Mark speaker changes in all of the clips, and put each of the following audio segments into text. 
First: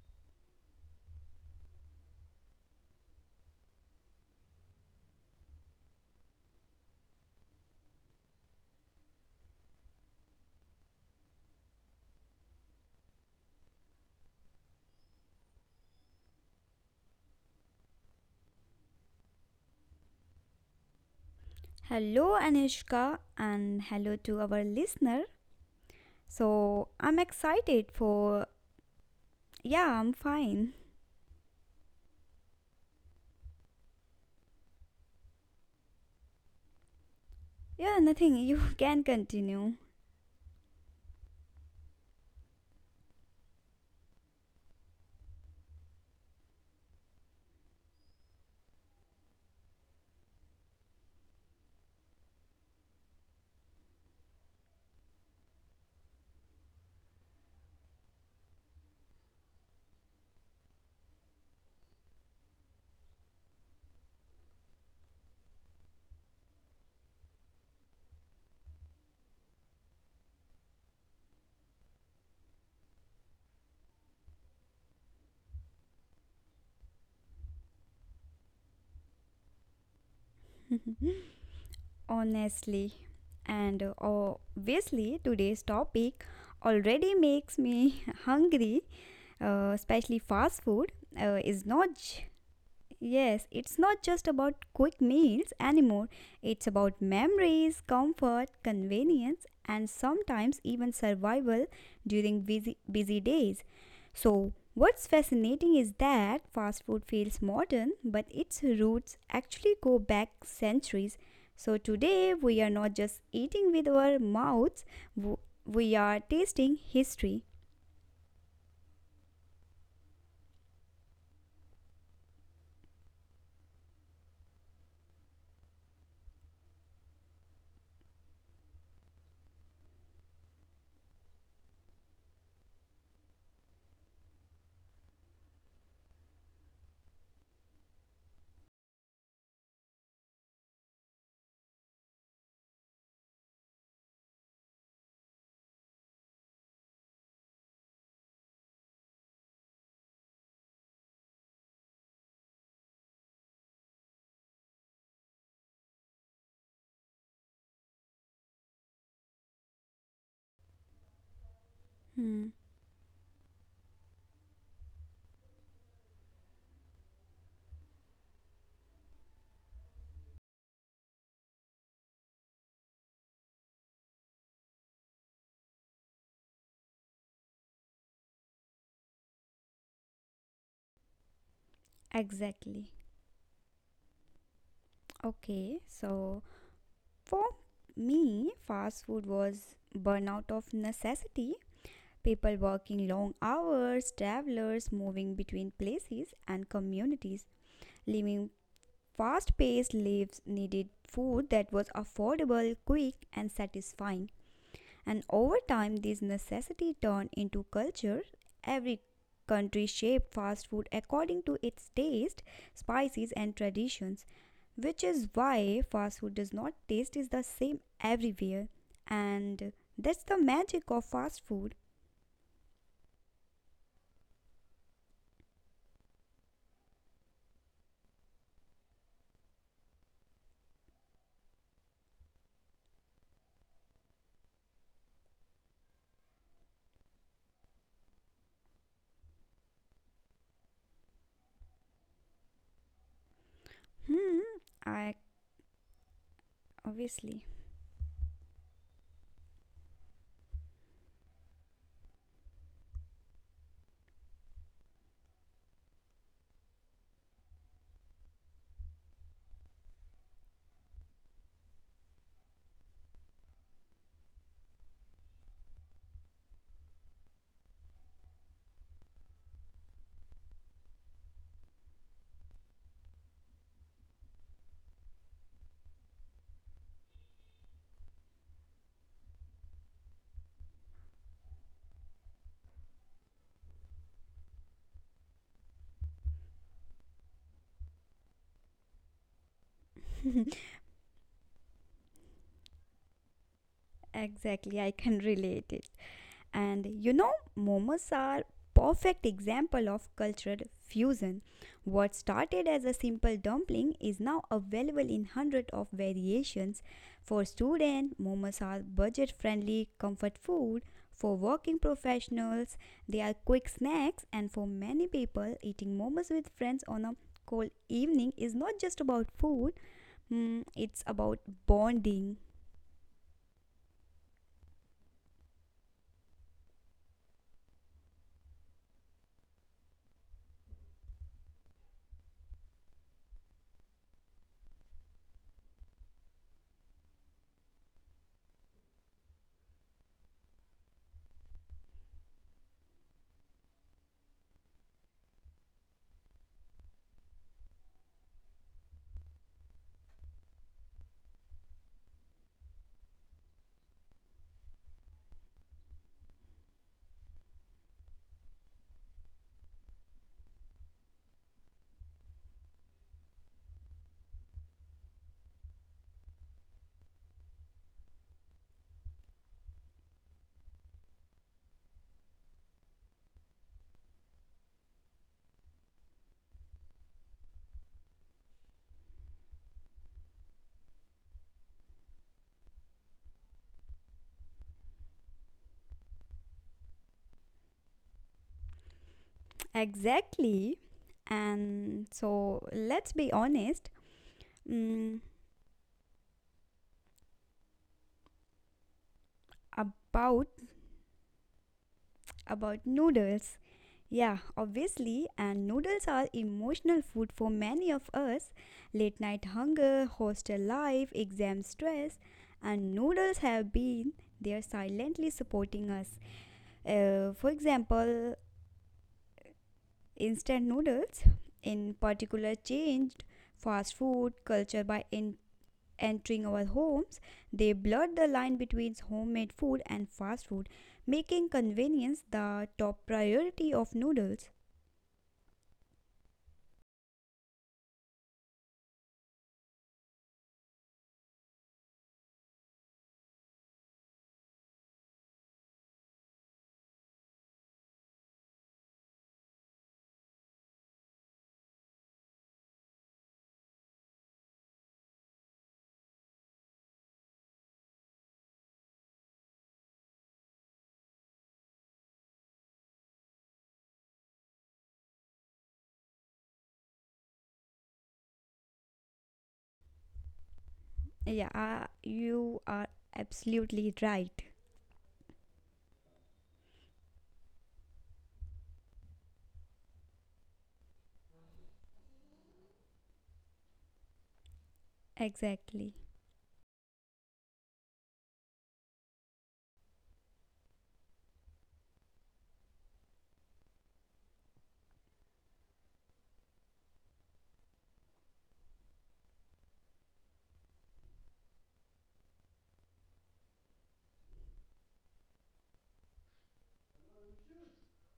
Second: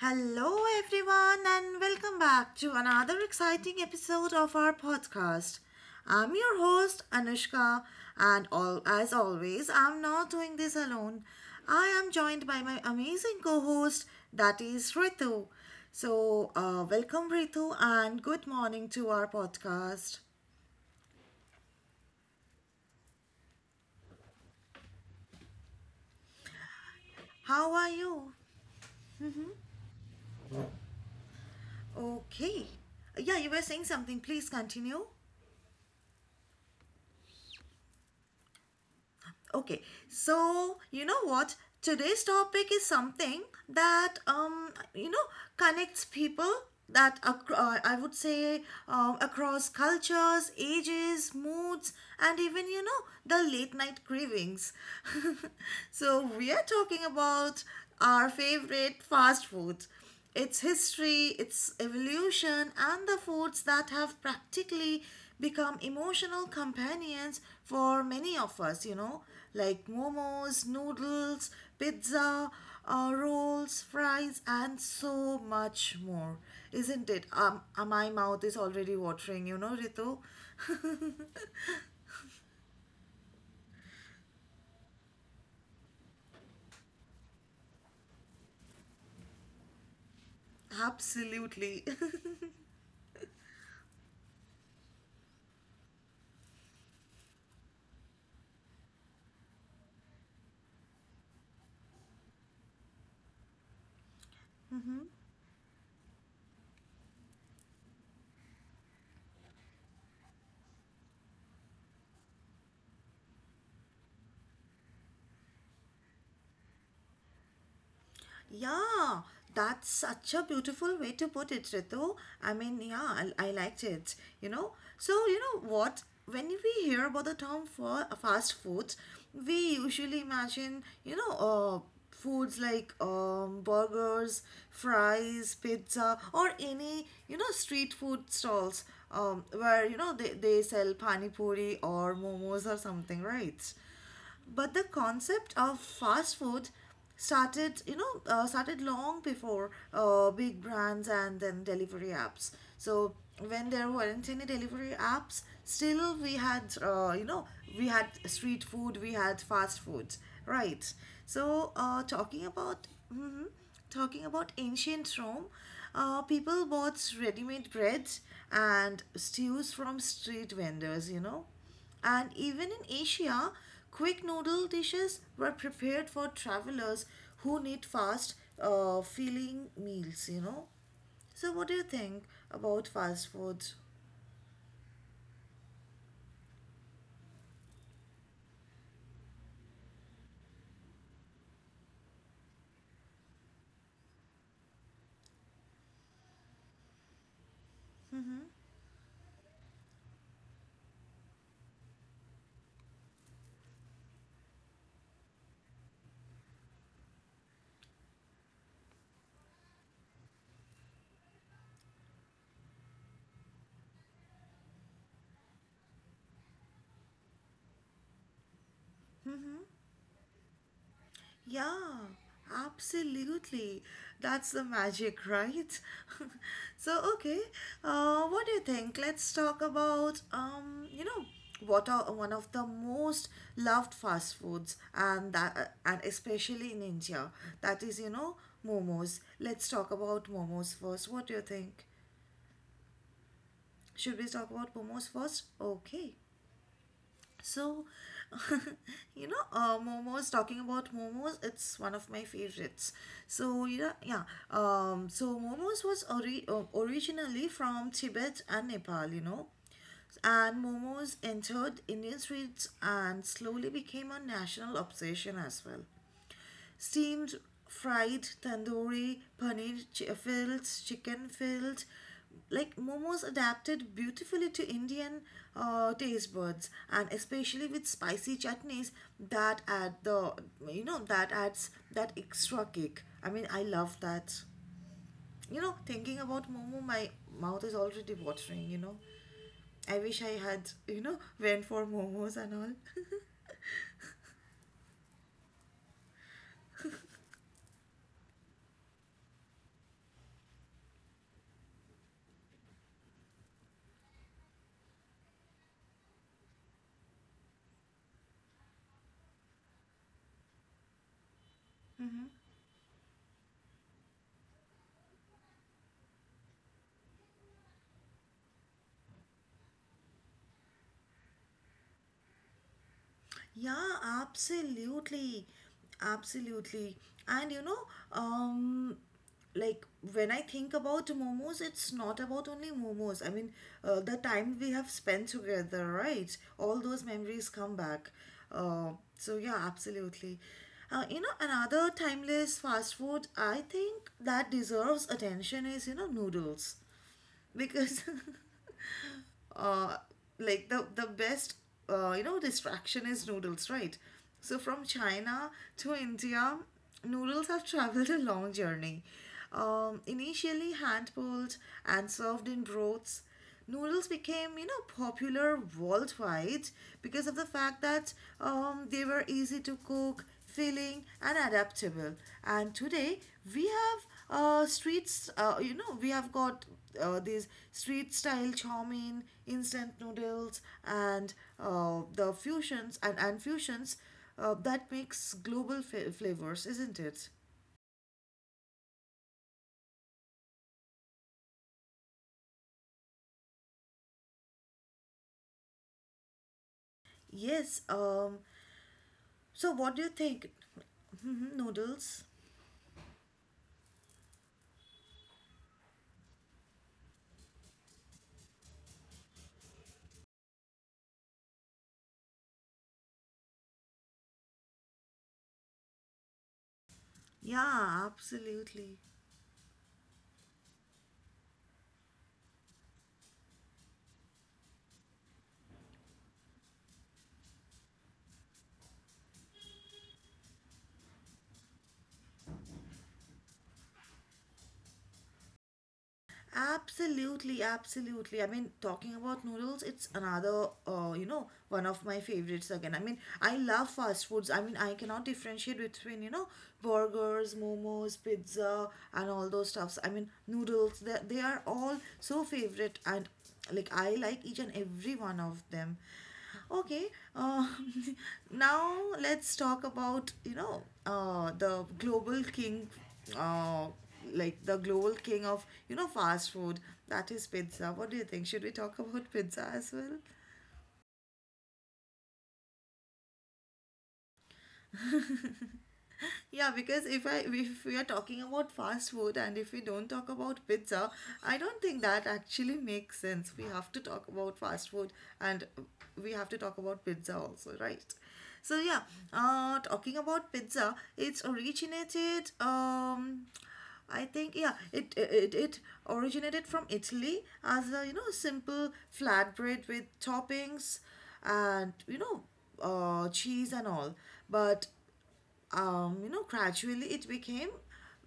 Speaker 1: Hello, everyone, and welcome back to another exciting episode of our podcast. I'm your host, Anushka, and all, as always, I'm not doing this alone. I am joined by my amazing co host, that is Ritu. So, welcome, Ritu, and good morning to our podcast.
Speaker 2: Hello, Anushka, and hello to our listener. So, I'm
Speaker 1: How are
Speaker 2: excited
Speaker 1: you?
Speaker 2: for. Yeah, I'm fine.
Speaker 1: Okay. Yeah, you were saying something. Please continue.
Speaker 2: Yeah, nothing. You can continue,
Speaker 1: Okay, so you know what? Today's topic is something that connects people that I would say across cultures, ages, moods, and even the late night cravings. So we are talking about our favorite fast food. Its history, its evolution, and the foods that have practically become emotional companions for many of us, you know, like momos, noodles, pizza, rolls, fries, and so much more. Isn't it? My mouth is already watering, you know, Ritu.
Speaker 2: honestly. And obviously, today's topic already makes me hungry, especially fast food. Is
Speaker 1: Absolutely.
Speaker 2: not Yes, it's not just about quick meals anymore. It's about memories, comfort, convenience, and sometimes even survival during busy days. So, what's fascinating is that fast food feels modern, but its roots actually go back centuries. So, today we are not just eating with our mouths, w- we are tasting history.
Speaker 1: Yeah, that's such a beautiful way to put it, Ritu. I mean, yeah, I liked it, you know. So, you know what? When we hear about the term for fast foods, we usually imagine, you know, foods like burgers, fries, pizza, or any, you know, street food stalls where, you know, they sell pani puri or momos or something, right? But the concept of fast food started you know started long before big brands and then delivery apps. So when there weren't any delivery apps, still we had we had street food, we had fast food, right? So talking about mhm, talking about ancient Rome, people bought ready-made bread and stews from street vendors, you know. And even in Asia, quick noodle dishes were prepared for travelers who need fast, filling meals, you know. So, what do you think about
Speaker 2: Exactly.
Speaker 1: fast foods?
Speaker 2: Okay, so for me, fast food was burnout of necessity. People working long hours, travelers moving between places and communities, living fast paced lives needed food that was affordable, quick, and satisfying. And over time, these necessity turned into culture. Every country shaped fast food according to its taste, spices, and traditions, which is why fast food does not taste is the same everywhere. And that's the magic of fast food.
Speaker 1: Yeah, absolutely. That's the magic, right? So, okay, what do you think? Let's talk about, you know, what are one of the most loved fast foods, and and especially in India, that is, you know, momos. Let's talk about momos first. What do you think? Should we
Speaker 2: Hmm,
Speaker 1: talk about momos
Speaker 2: I
Speaker 1: first? Okay.
Speaker 2: obviously.
Speaker 1: So, you know, momos, talking about momos, it's one of my favorites. So, yeah, yeah. So, momos was originally from Tibet and Nepal, you know. And momos entered Indian streets and slowly became a national obsession as well, steamed, fried, tandoori, fields, chicken fields. Like momos adapted beautifully to Indian taste buds, and especially with spicy chutneys that add the you know that adds that extra kick. I mean, I love that. You know, thinking about momo, my mouth is already watering. You know, I wish I had went for momos and all.
Speaker 2: Exactly, I can relate it. And you know, momos are perfect example of cultural fusion. What started as a simple dumpling is now available in hundred of variations. For students, momos are budget-friendly comfort food. For working professionals, they are quick snacks, and for many people, eating momos with friends on a cold evening is not just about food. Mm, it's about bonding.
Speaker 1: Yeah, absolutely. Absolutely. And you know, um, like when I think about momos, it's not about only momos. I mean, the time we have spent together, right? All those memories come back. Uh, so, yeah, absolutely. You know, another timeless fast food I think that deserves attention is, you know, noodles. Because uh, like the best distraction is noodles, right? So from China to India, noodles have traveled a long journey. Initially hand pulled and served in broths, noodles became popular worldwide because of the fact that they were easy to cook, filling and adaptable. And today we have streets you know we have got these street style chowmein, instant noodles, and the fusions and fusions that makes global flavors, isn't it?
Speaker 2: Exactly. And so let's be honest. mm,
Speaker 1: Yes. So what do you think
Speaker 2: about
Speaker 1: noodles?
Speaker 2: about noodles. Yeah, obviously, and noodles are emotional food for many of us. Late night hunger, hostel life, exam stress, and noodles have been there silently supporting us. For
Speaker 1: Yeah,
Speaker 2: example,
Speaker 1: absolutely.
Speaker 2: instant noodles in particular changed fast food culture by entering our homes, they blurred the line between homemade food and fast food, making convenience the top priority of noodles.
Speaker 1: Absolutely, absolutely. I mean, talking about noodles, it's another, you know, one of my favorites again. I mean, I love fast foods. I mean, I cannot differentiate between, you know, burgers, momos, pizza, and all those stuffs. I mean, noodles, they are all so favorite, and like I like each and every one of them. Okay, uh, now let's talk about the global king, uh, like the global king of fast food. That is pizza. What do you think? Should we talk about pizza as well?
Speaker 2: Yeah, you are absolutely right.
Speaker 1: Yeah, because if we are talking about fast food and if we don't talk about pizza, I don't think that actually makes sense. We have to talk about fast food and
Speaker 2: Exactly.
Speaker 1: we have to talk about pizza also, right? So yeah, talking about pizza, it's originated I think yeah, it originated from Italy as a you know simple flatbread with toppings and you know cheese and all. But you know, gradually it became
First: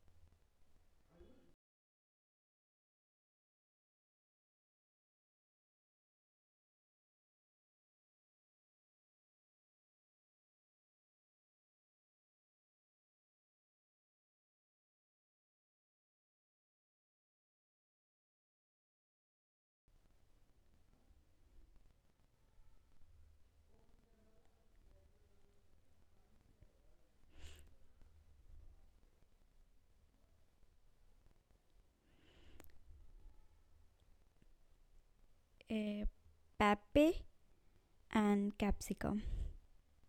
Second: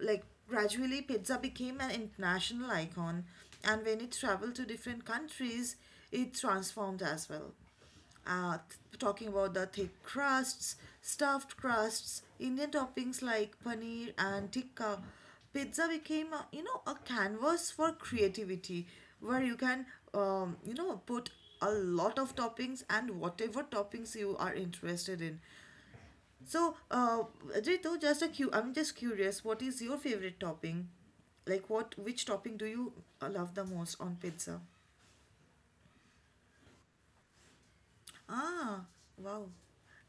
Speaker 1: like gradually pizza became an international icon, and when it traveled to different countries, it transformed as well. Talking about the thick crusts, stuffed crusts, Indian toppings like paneer and tikka, pizza became a, you know, a canvas for creativity where you can put a lot of toppings and whatever toppings you are interested in. So, Ritu, I'm just curious, what is your favorite topping? Like, what, which topping do you love the most on pizza?
Speaker 2: Uh, Pepe and
Speaker 1: Ah,
Speaker 2: capsicum.
Speaker 1: wow.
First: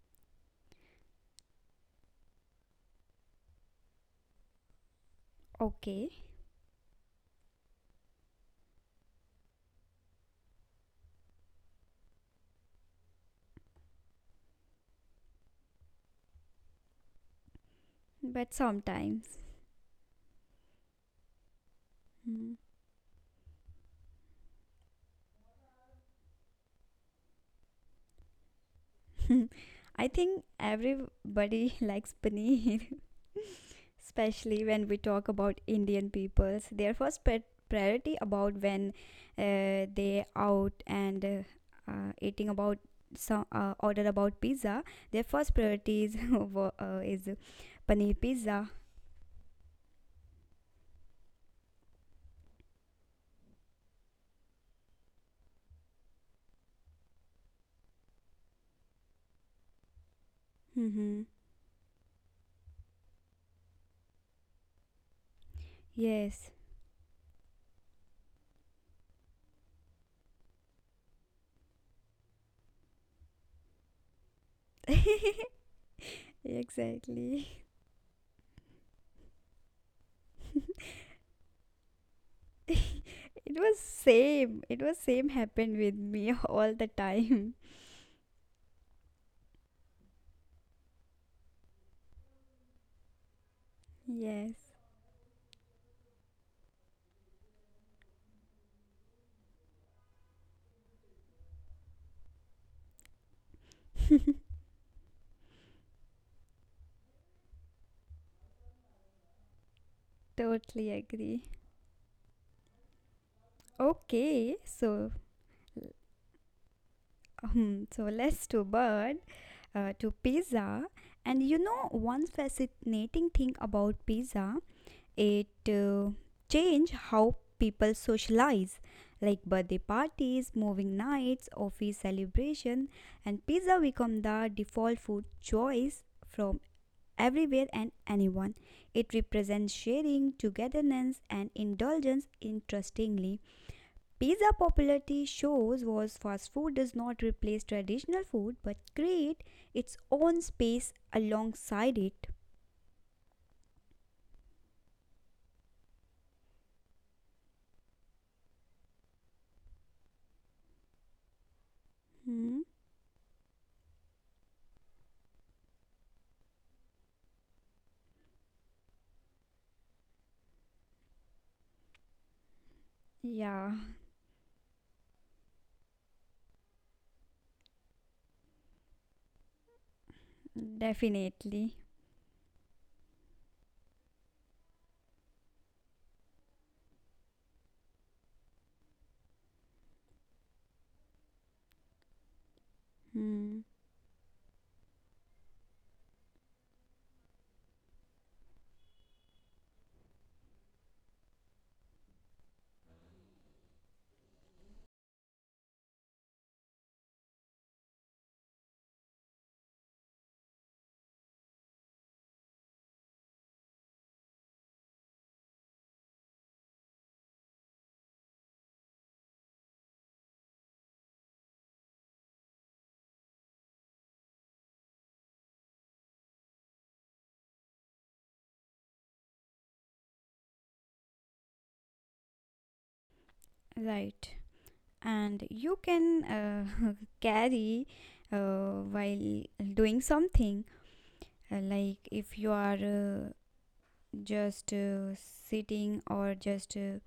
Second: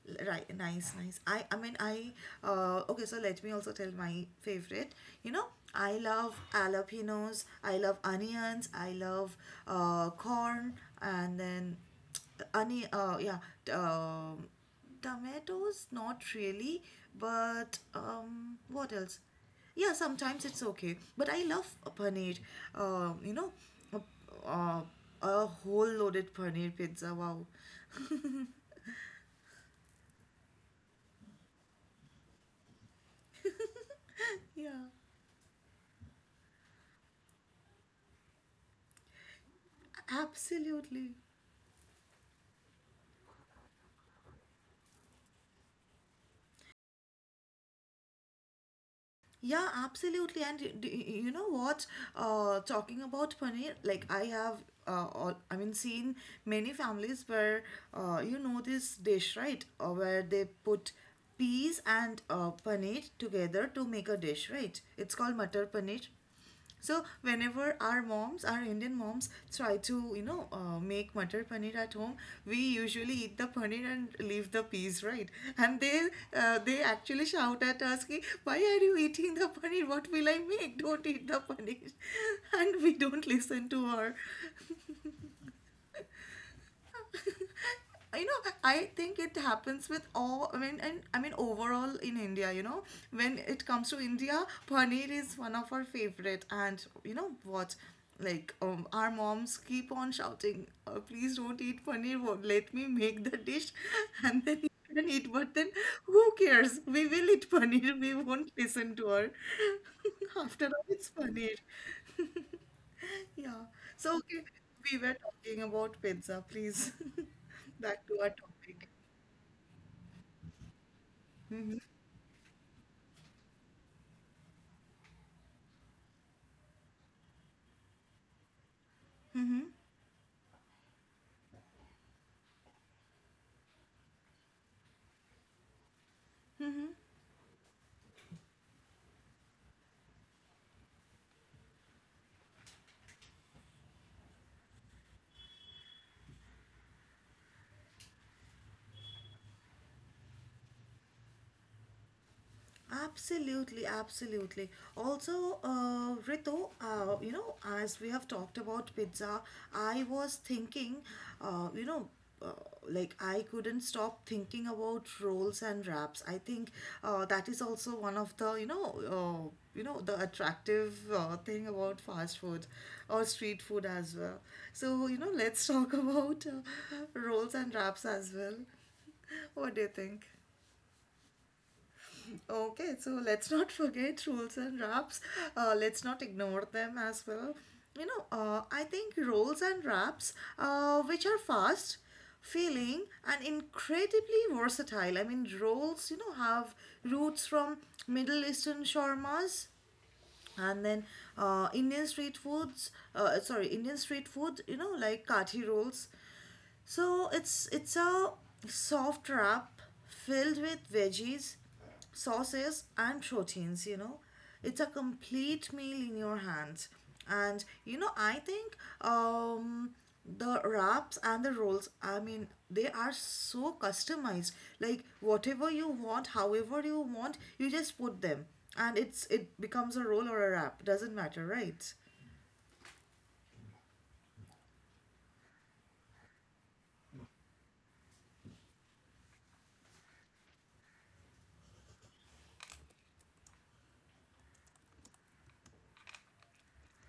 Speaker 1: Right, nice, nice. Okay, so let me also tell my favorite. You know, I
Speaker 2: Okay,
Speaker 1: love jalapenos, I love onions, I love corn, and then yeah, t- um, tomatoes, not really, but
Speaker 2: but
Speaker 1: what else?
Speaker 2: sometimes.
Speaker 1: Yeah, sometimes it's okay, but I love a paneer.
Speaker 2: Hmm.
Speaker 1: You know, a, uh, a whole loaded paneer pizza. Wow.
Speaker 2: I think everybody likes paneer. Especially
Speaker 1: Yeah,
Speaker 2: when we talk about indian peoples priority about when they out
Speaker 1: absolutely.
Speaker 2: and eating about some order about pizza, their first priority is, wo- is paneer pizza.
Speaker 1: Yeah, absolutely. And you know what? Talking about paneer, like I have, I mean, seen many families where, you know this dish, right? Where they put
Speaker 2: Mm-hmm.
Speaker 1: peas and paneer together to make a dish, right? It's called matar paneer.
Speaker 2: Yes,
Speaker 1: So whenever our moms, our Indian moms, try to make matar paneer at home, we usually eat the paneer and leave the peas, right? And they actually
Speaker 2: exactly.
Speaker 1: shout at us, "Ki, why are you eating the paneer? What will I make? Don't eat the paneer!" And we don't
Speaker 2: it
Speaker 1: listen
Speaker 2: was
Speaker 1: to her.
Speaker 2: same it was same happened with me all the time.
Speaker 1: You know, I think it happens with all, I mean, and I mean overall in India, you know, when it comes to India,
Speaker 2: Yes.
Speaker 1: paneer is one of our favorite. And you know what, like our moms keep on shouting, please don't eat paneer, let me make the dish and then you can eat. But then who cares, we will eat paneer, we won't listen to her. After all,
Speaker 2: Totally
Speaker 1: it's
Speaker 2: agree.
Speaker 1: paneer. Yeah. So, okay,
Speaker 2: Okay,
Speaker 1: we
Speaker 2: so
Speaker 1: were talking about pizza. Please,
Speaker 2: so
Speaker 1: back to our
Speaker 2: let's do
Speaker 1: topic.
Speaker 2: bird to pizza. And you
Speaker 1: Mm-hmm.
Speaker 2: know, one fascinating thing about pizza, it change how people socialize, like birthday parties, moving nights, office celebration, and pizza become the default food choice from everywhere and anyone. It represents sharing, togetherness, and indulgence. Interestingly, pizza popularity shows was fast food does not replace traditional food but create its own space alongside it.
Speaker 1: Absolutely, absolutely. Also, Ritu, you know, as we have talked about pizza, I was thinking, uh, you know, uh,
Speaker 2: Hmm.
Speaker 1: like I couldn't stop thinking about rolls and wraps. I think that is also one of the, you know, the attractive thing about fast food or street
Speaker 2: Yeah,
Speaker 1: food as well. So, you know, let's talk about rolls and wraps as well. What do you think?
Speaker 2: definitely.
Speaker 1: Okay, so let's not forget rules and wraps. Let's not ignore them as well. You know, I think rolls and wraps, which are fast, feeling, and
Speaker 2: Hmm.
Speaker 1: incredibly versatile. I mean, rolls, you know, have roots from Middle Eastern shawarmas and then Indian street foods. Sorry, Indian street food. You know, like kathi rolls. So it's a soft wrap filled with veggies, sauces and proteins, you know. It's a complete meal in your hands. And you know, I think the wraps and the rolls, I mean, they are so customized. Like whatever you want, however you want, you just put them and it becomes a roll or a wrap. Doesn't matter, right?
Speaker 2: Right. And you can carry while doing something, like if you are just sitting or just uh,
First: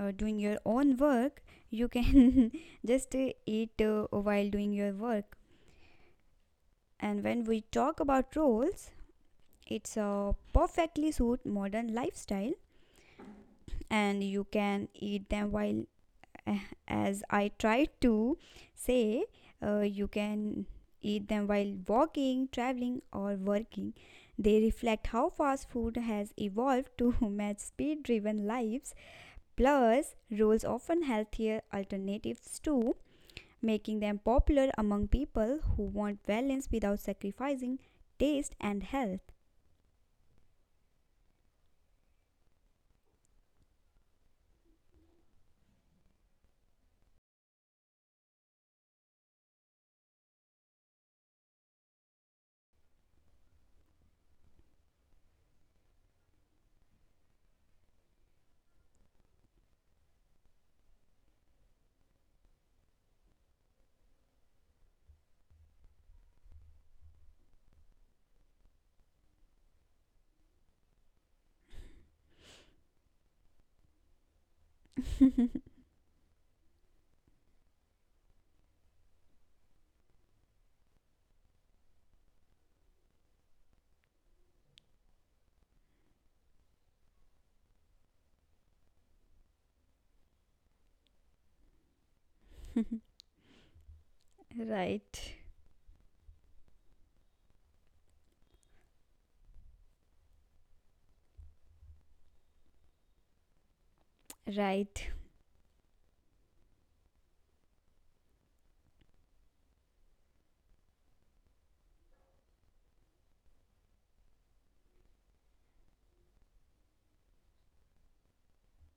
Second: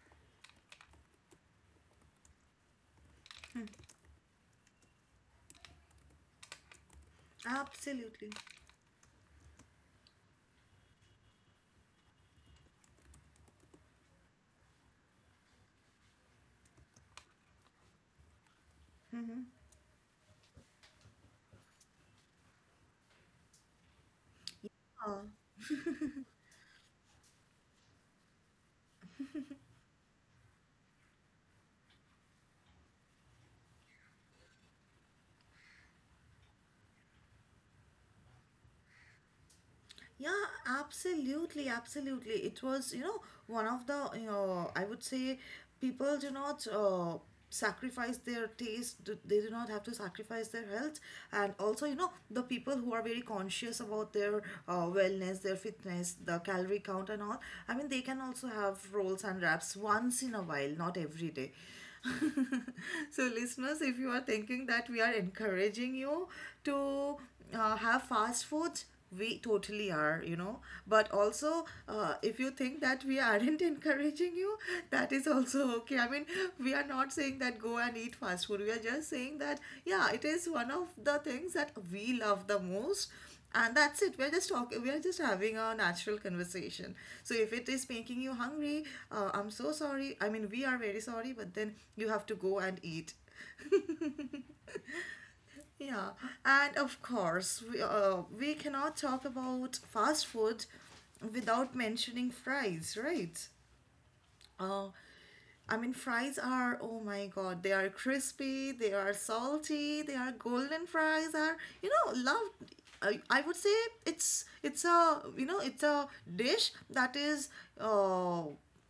Speaker 2: uh, doing your own work, you can just eat while doing your work. And when we talk about
Speaker 1: Absolutely.
Speaker 2: rolls, it's a perfectly suit modern lifestyle and you can eat them while eh, as I try to say, you can eat them while walking, traveling or working. They reflect how fast food has evolved to match speed-driven lives. Plus, rolls often healthier alternatives too, making them popular among people who want balance without sacrificing taste and health.
Speaker 1: Yeah, absolutely, absolutely. It was, you know, one of the, you know, I would say people do not sacrifice their taste, they do not have to sacrifice their health. And also, you know, the people who are very conscious about their wellness, their fitness, the calorie count, and all, I mean, they can also have rolls and wraps once in a while, not every day. So listeners, if you are thinking that we are encouraging you to have fast foods, we totally are. But also, if you think that we aren't encouraging you, that is also okay. I mean, we are not saying that go and eat fast food, we are just saying that, yeah, it is one of the things that we love the most. And that's it, we're just talking, we're just having a natural conversation. So if it is making you hungry, I'm so sorry, I mean we are very sorry, but then you have to go and eat.
Speaker 2: Right.
Speaker 1: Yeah, and of course, we cannot talk about fast food without mentioning fries, right? Uh,
Speaker 2: Right.
Speaker 1: I mean, fries are, oh my God, they are crispy, they are salty, they are golden. Fries are, you know, loved. I would say it's a dish that is,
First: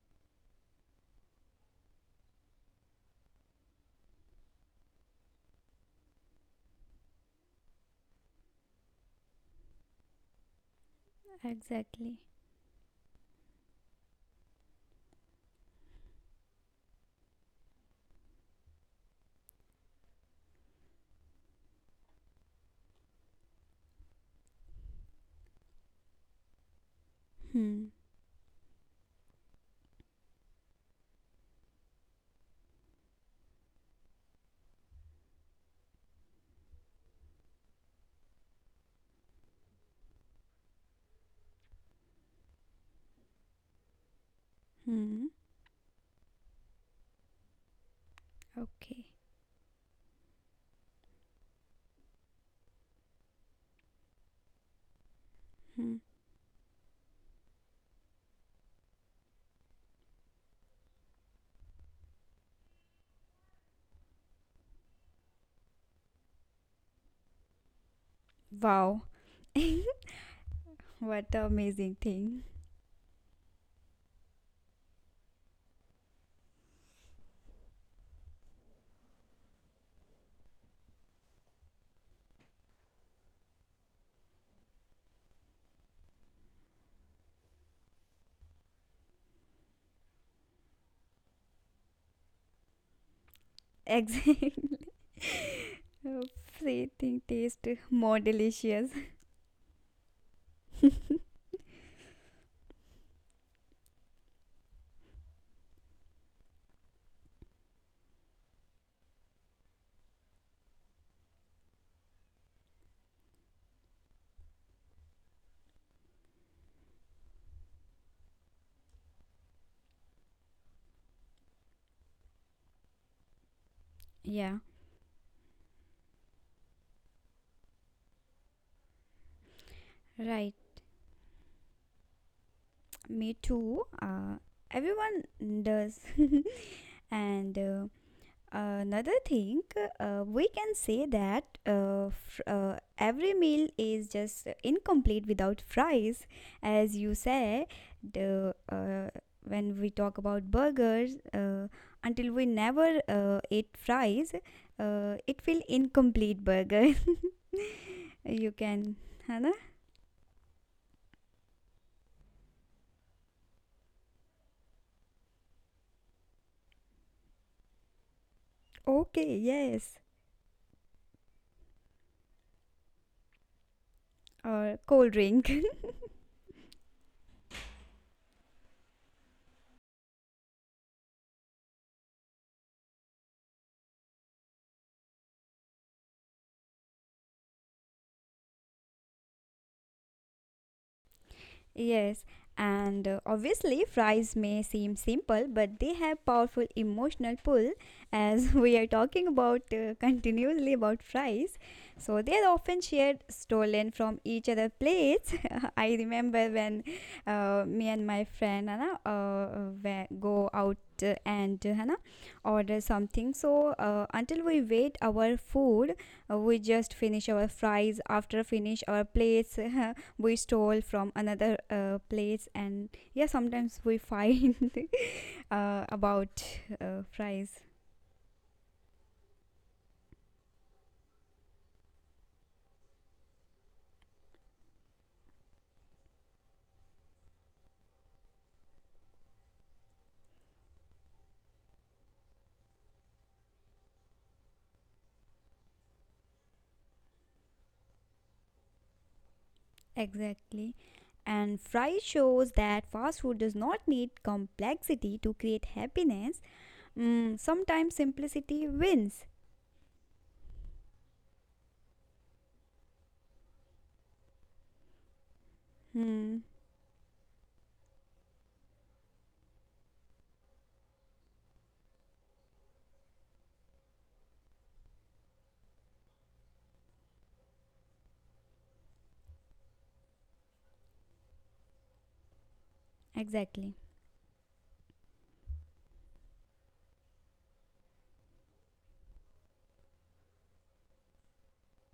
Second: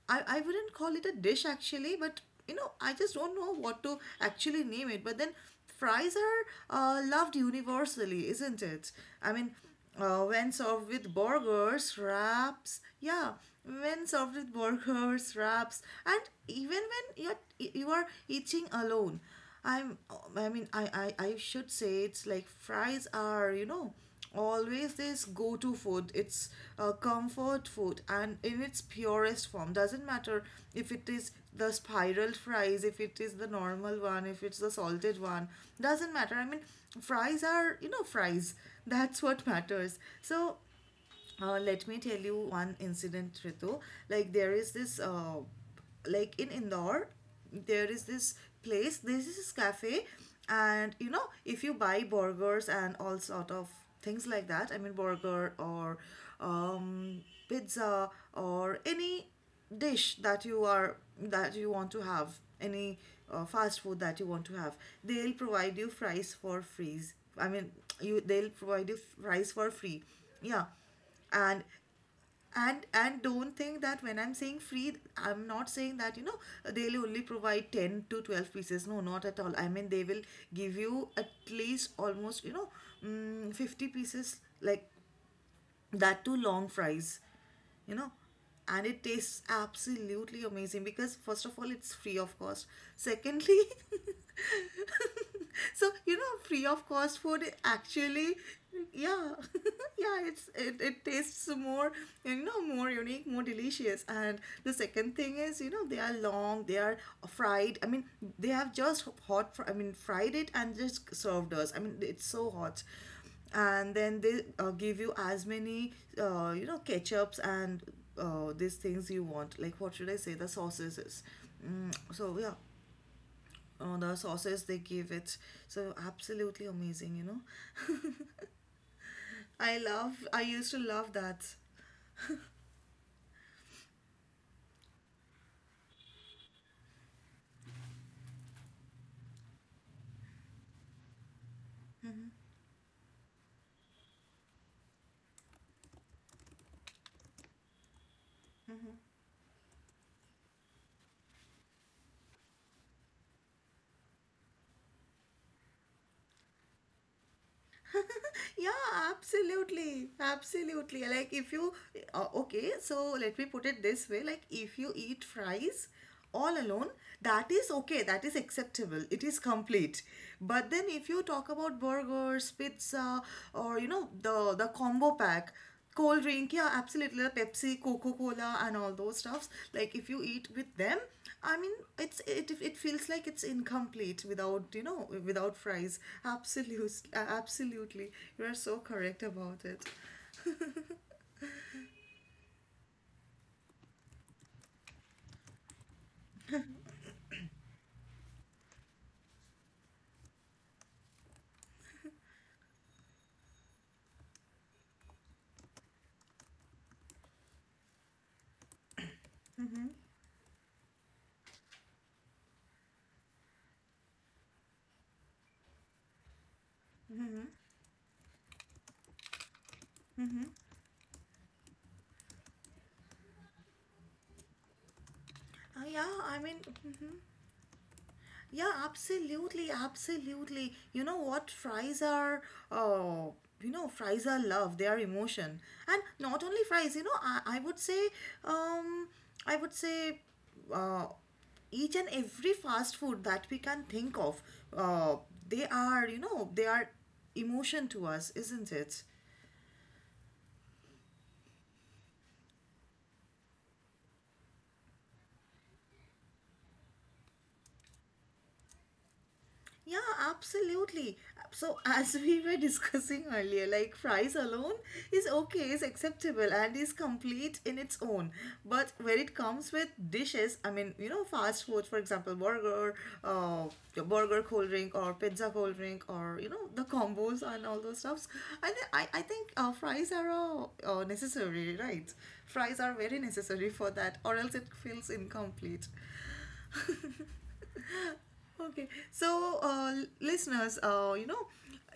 Speaker 1: I wouldn't call it a dish actually, but I just don't know what to actually name it. But then fries are, loved universally, isn't it? I mean, when served with burgers,
Speaker 2: Exactly.
Speaker 1: wraps, yeah, when served with burgers, wraps, and even when you are eating alone, I'm I mean, I should say it's like fries are, you know, always this go-to food. It's a comfort
Speaker 2: Hmm.
Speaker 1: food and in its purest form. Doesn't matter if it is the spiral fries, if it is the normal one, if it's the salted one, doesn't matter. I mean, fries are, you know, fries. That's what matters. So let me tell you one incident, Ritu. Like there is this,
Speaker 2: Hmm.
Speaker 1: like in Indore, there is this place.
Speaker 2: Okay.
Speaker 1: This is this cafe, and you know, if you buy burgers and all sort of things like that. I mean, burger
Speaker 2: Hmm.
Speaker 1: or um, pizza or any dish that you are that you want to have, any fast food that you want to have, they'll provide you fries for free. I mean, you they'll provide you
Speaker 2: Wow.
Speaker 1: fries for free. Yeah,
Speaker 2: What a
Speaker 1: and
Speaker 2: amazing thing.
Speaker 1: and don't think that when I'm saying free, I'm not saying that, they'll only provide 10 to 12 pieces. No, not at all. I mean, they will give you at least almost, 50 pieces, like that, too long fries you know and it tastes absolutely amazing because first of all it's free of cost, secondly.
Speaker 2: Exactly.
Speaker 1: So, free of cost
Speaker 2: Everything
Speaker 1: food
Speaker 2: tastes more
Speaker 1: actually.
Speaker 2: delicious.
Speaker 1: Yeah. Yeah, it tastes more, more unique, more delicious. And the second thing is, they are long, they are fried. I mean, they have just hot fried it and just served us. I mean, it's so hot. And then they give you as many ketchups and these things you want, like what should I say, the sauces. So yeah, the
Speaker 2: Yeah.
Speaker 1: sauces they give it. So absolutely amazing. I
Speaker 2: Right.
Speaker 1: used to love that.
Speaker 2: Me too. Everyone does. And Another thing, we can say that every meal is just incomplete without fries. As you say, the, uh, when we talk about burgers, until we never ate fries, it will incomplete burger. You
Speaker 1: Yeah,
Speaker 2: can, Hannah?
Speaker 1: absolutely, absolutely. Like if you, okay, so let me put it this way, like if you eat fries all alone, that is okay, that is acceptable, it
Speaker 2: Okay,
Speaker 1: is
Speaker 2: yes.
Speaker 1: complete. But then if you talk about burgers, pizza, or, you know, the
Speaker 2: Or
Speaker 1: combo
Speaker 2: cold drink.
Speaker 1: pack, cold drink, yeah, absolutely, Pepsi, Coca-Cola, and all those stuffs. Like if you eat with them, I mean, it feels like it's incomplete without, without fries. Absolutely, absolutely, you are so correct about it.
Speaker 2: Yes, and obviously, fries may seem simple, but they have powerful emotional pull as we are talking about continuously about fries. So, they are often shared, stolen from each other plates. I remember when me and my friend Hannah go out and Hannah order something. So, until we wait our food, we just finish our fries after finish our plates. We stole from another place and yeah sometimes we fight
Speaker 1: Yeah, I
Speaker 2: about
Speaker 1: mean. Mhm.
Speaker 2: fries.
Speaker 1: Yeah, absolutely, absolutely. You know what? Uh, fries are love. They are emotion, and not only fries. You know, I would say, um, I would say, uh, each and every fast food that we can think of, uh, they are, you know, they are emotion to us, isn't it?
Speaker 2: Exactly. And fry shows that fast food does not need complexity to create happiness. Mm, sometimes simplicity wins.
Speaker 1: Yeah, absolutely. So, as we were discussing earlier, like fries alone is okay, is
Speaker 2: Hmm.
Speaker 1: acceptable, and is complete in its own. But when it comes with dishes, I mean, you know, fast food, for example, burger, uh, your burger cold drink, or pizza cold drink, or you know, the combos and all those stuffs. I think fries are necessary, right? Fries are very necessary
Speaker 2: Exactly.
Speaker 1: for that, or else it feels incomplete. Okay, so listeners,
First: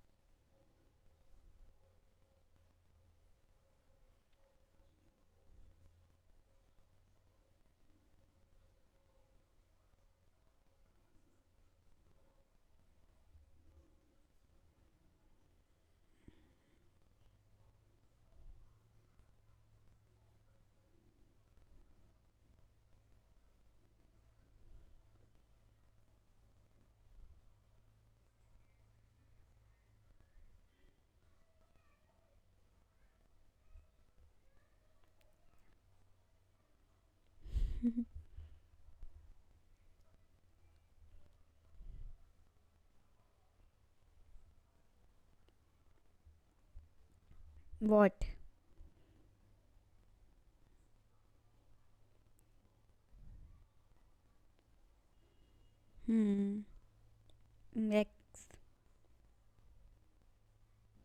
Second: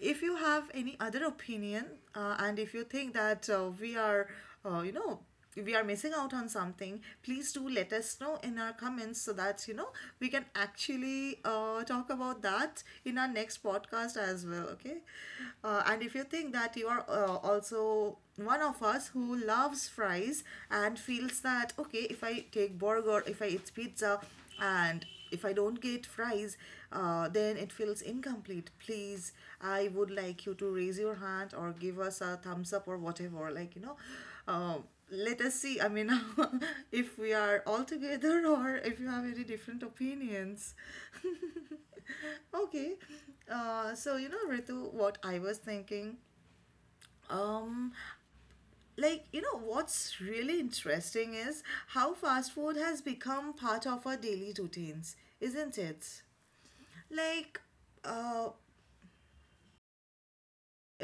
Speaker 1: if you have any other opinion, and if you think that uh, you know, we are missing out on something, please do let us know in our comments so that we can actually talk about that in our next podcast as well. Okay, and if you think that you are, also one of us who loves fries and feels that, okay, if I take burger, if I eat pizza, and if I don't get fries, then it feels incomplete. Please, I would like you to raise your hand or give us a thumbs up or whatever. Like, uh, let us see. I mean, if we are all together or if you have any different opinions. Okay. So, you know, Ritu, what I was thinking. um
Speaker 2: What.
Speaker 1: like, you know, what's really interesting is how fast food has become part of our daily routines, isn't it?
Speaker 2: Hmm.
Speaker 1: Like,
Speaker 2: ex-
Speaker 1: uh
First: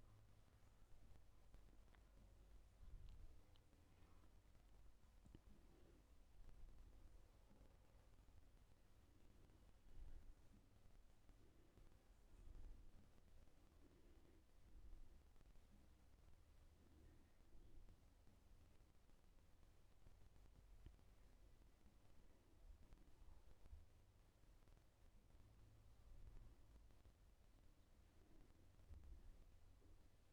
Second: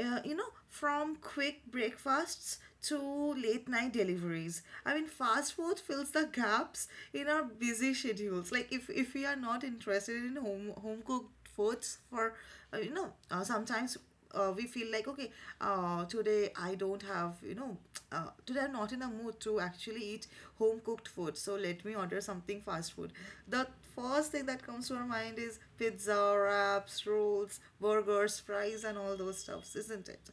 Speaker 1: you know, from quick breakfasts to late night deliveries. I mean, fast food fills the gaps in our busy schedules. Like, if we are not interested in home cooked foods for, sometimes. We feel like, okay, today I don't have you know today I'm not in a mood to actually eat home cooked food, so let me order something fast food. The first thing that comes to our mind is pizza, wraps, rolls, burgers, fries, and all those stuffs, isn't it?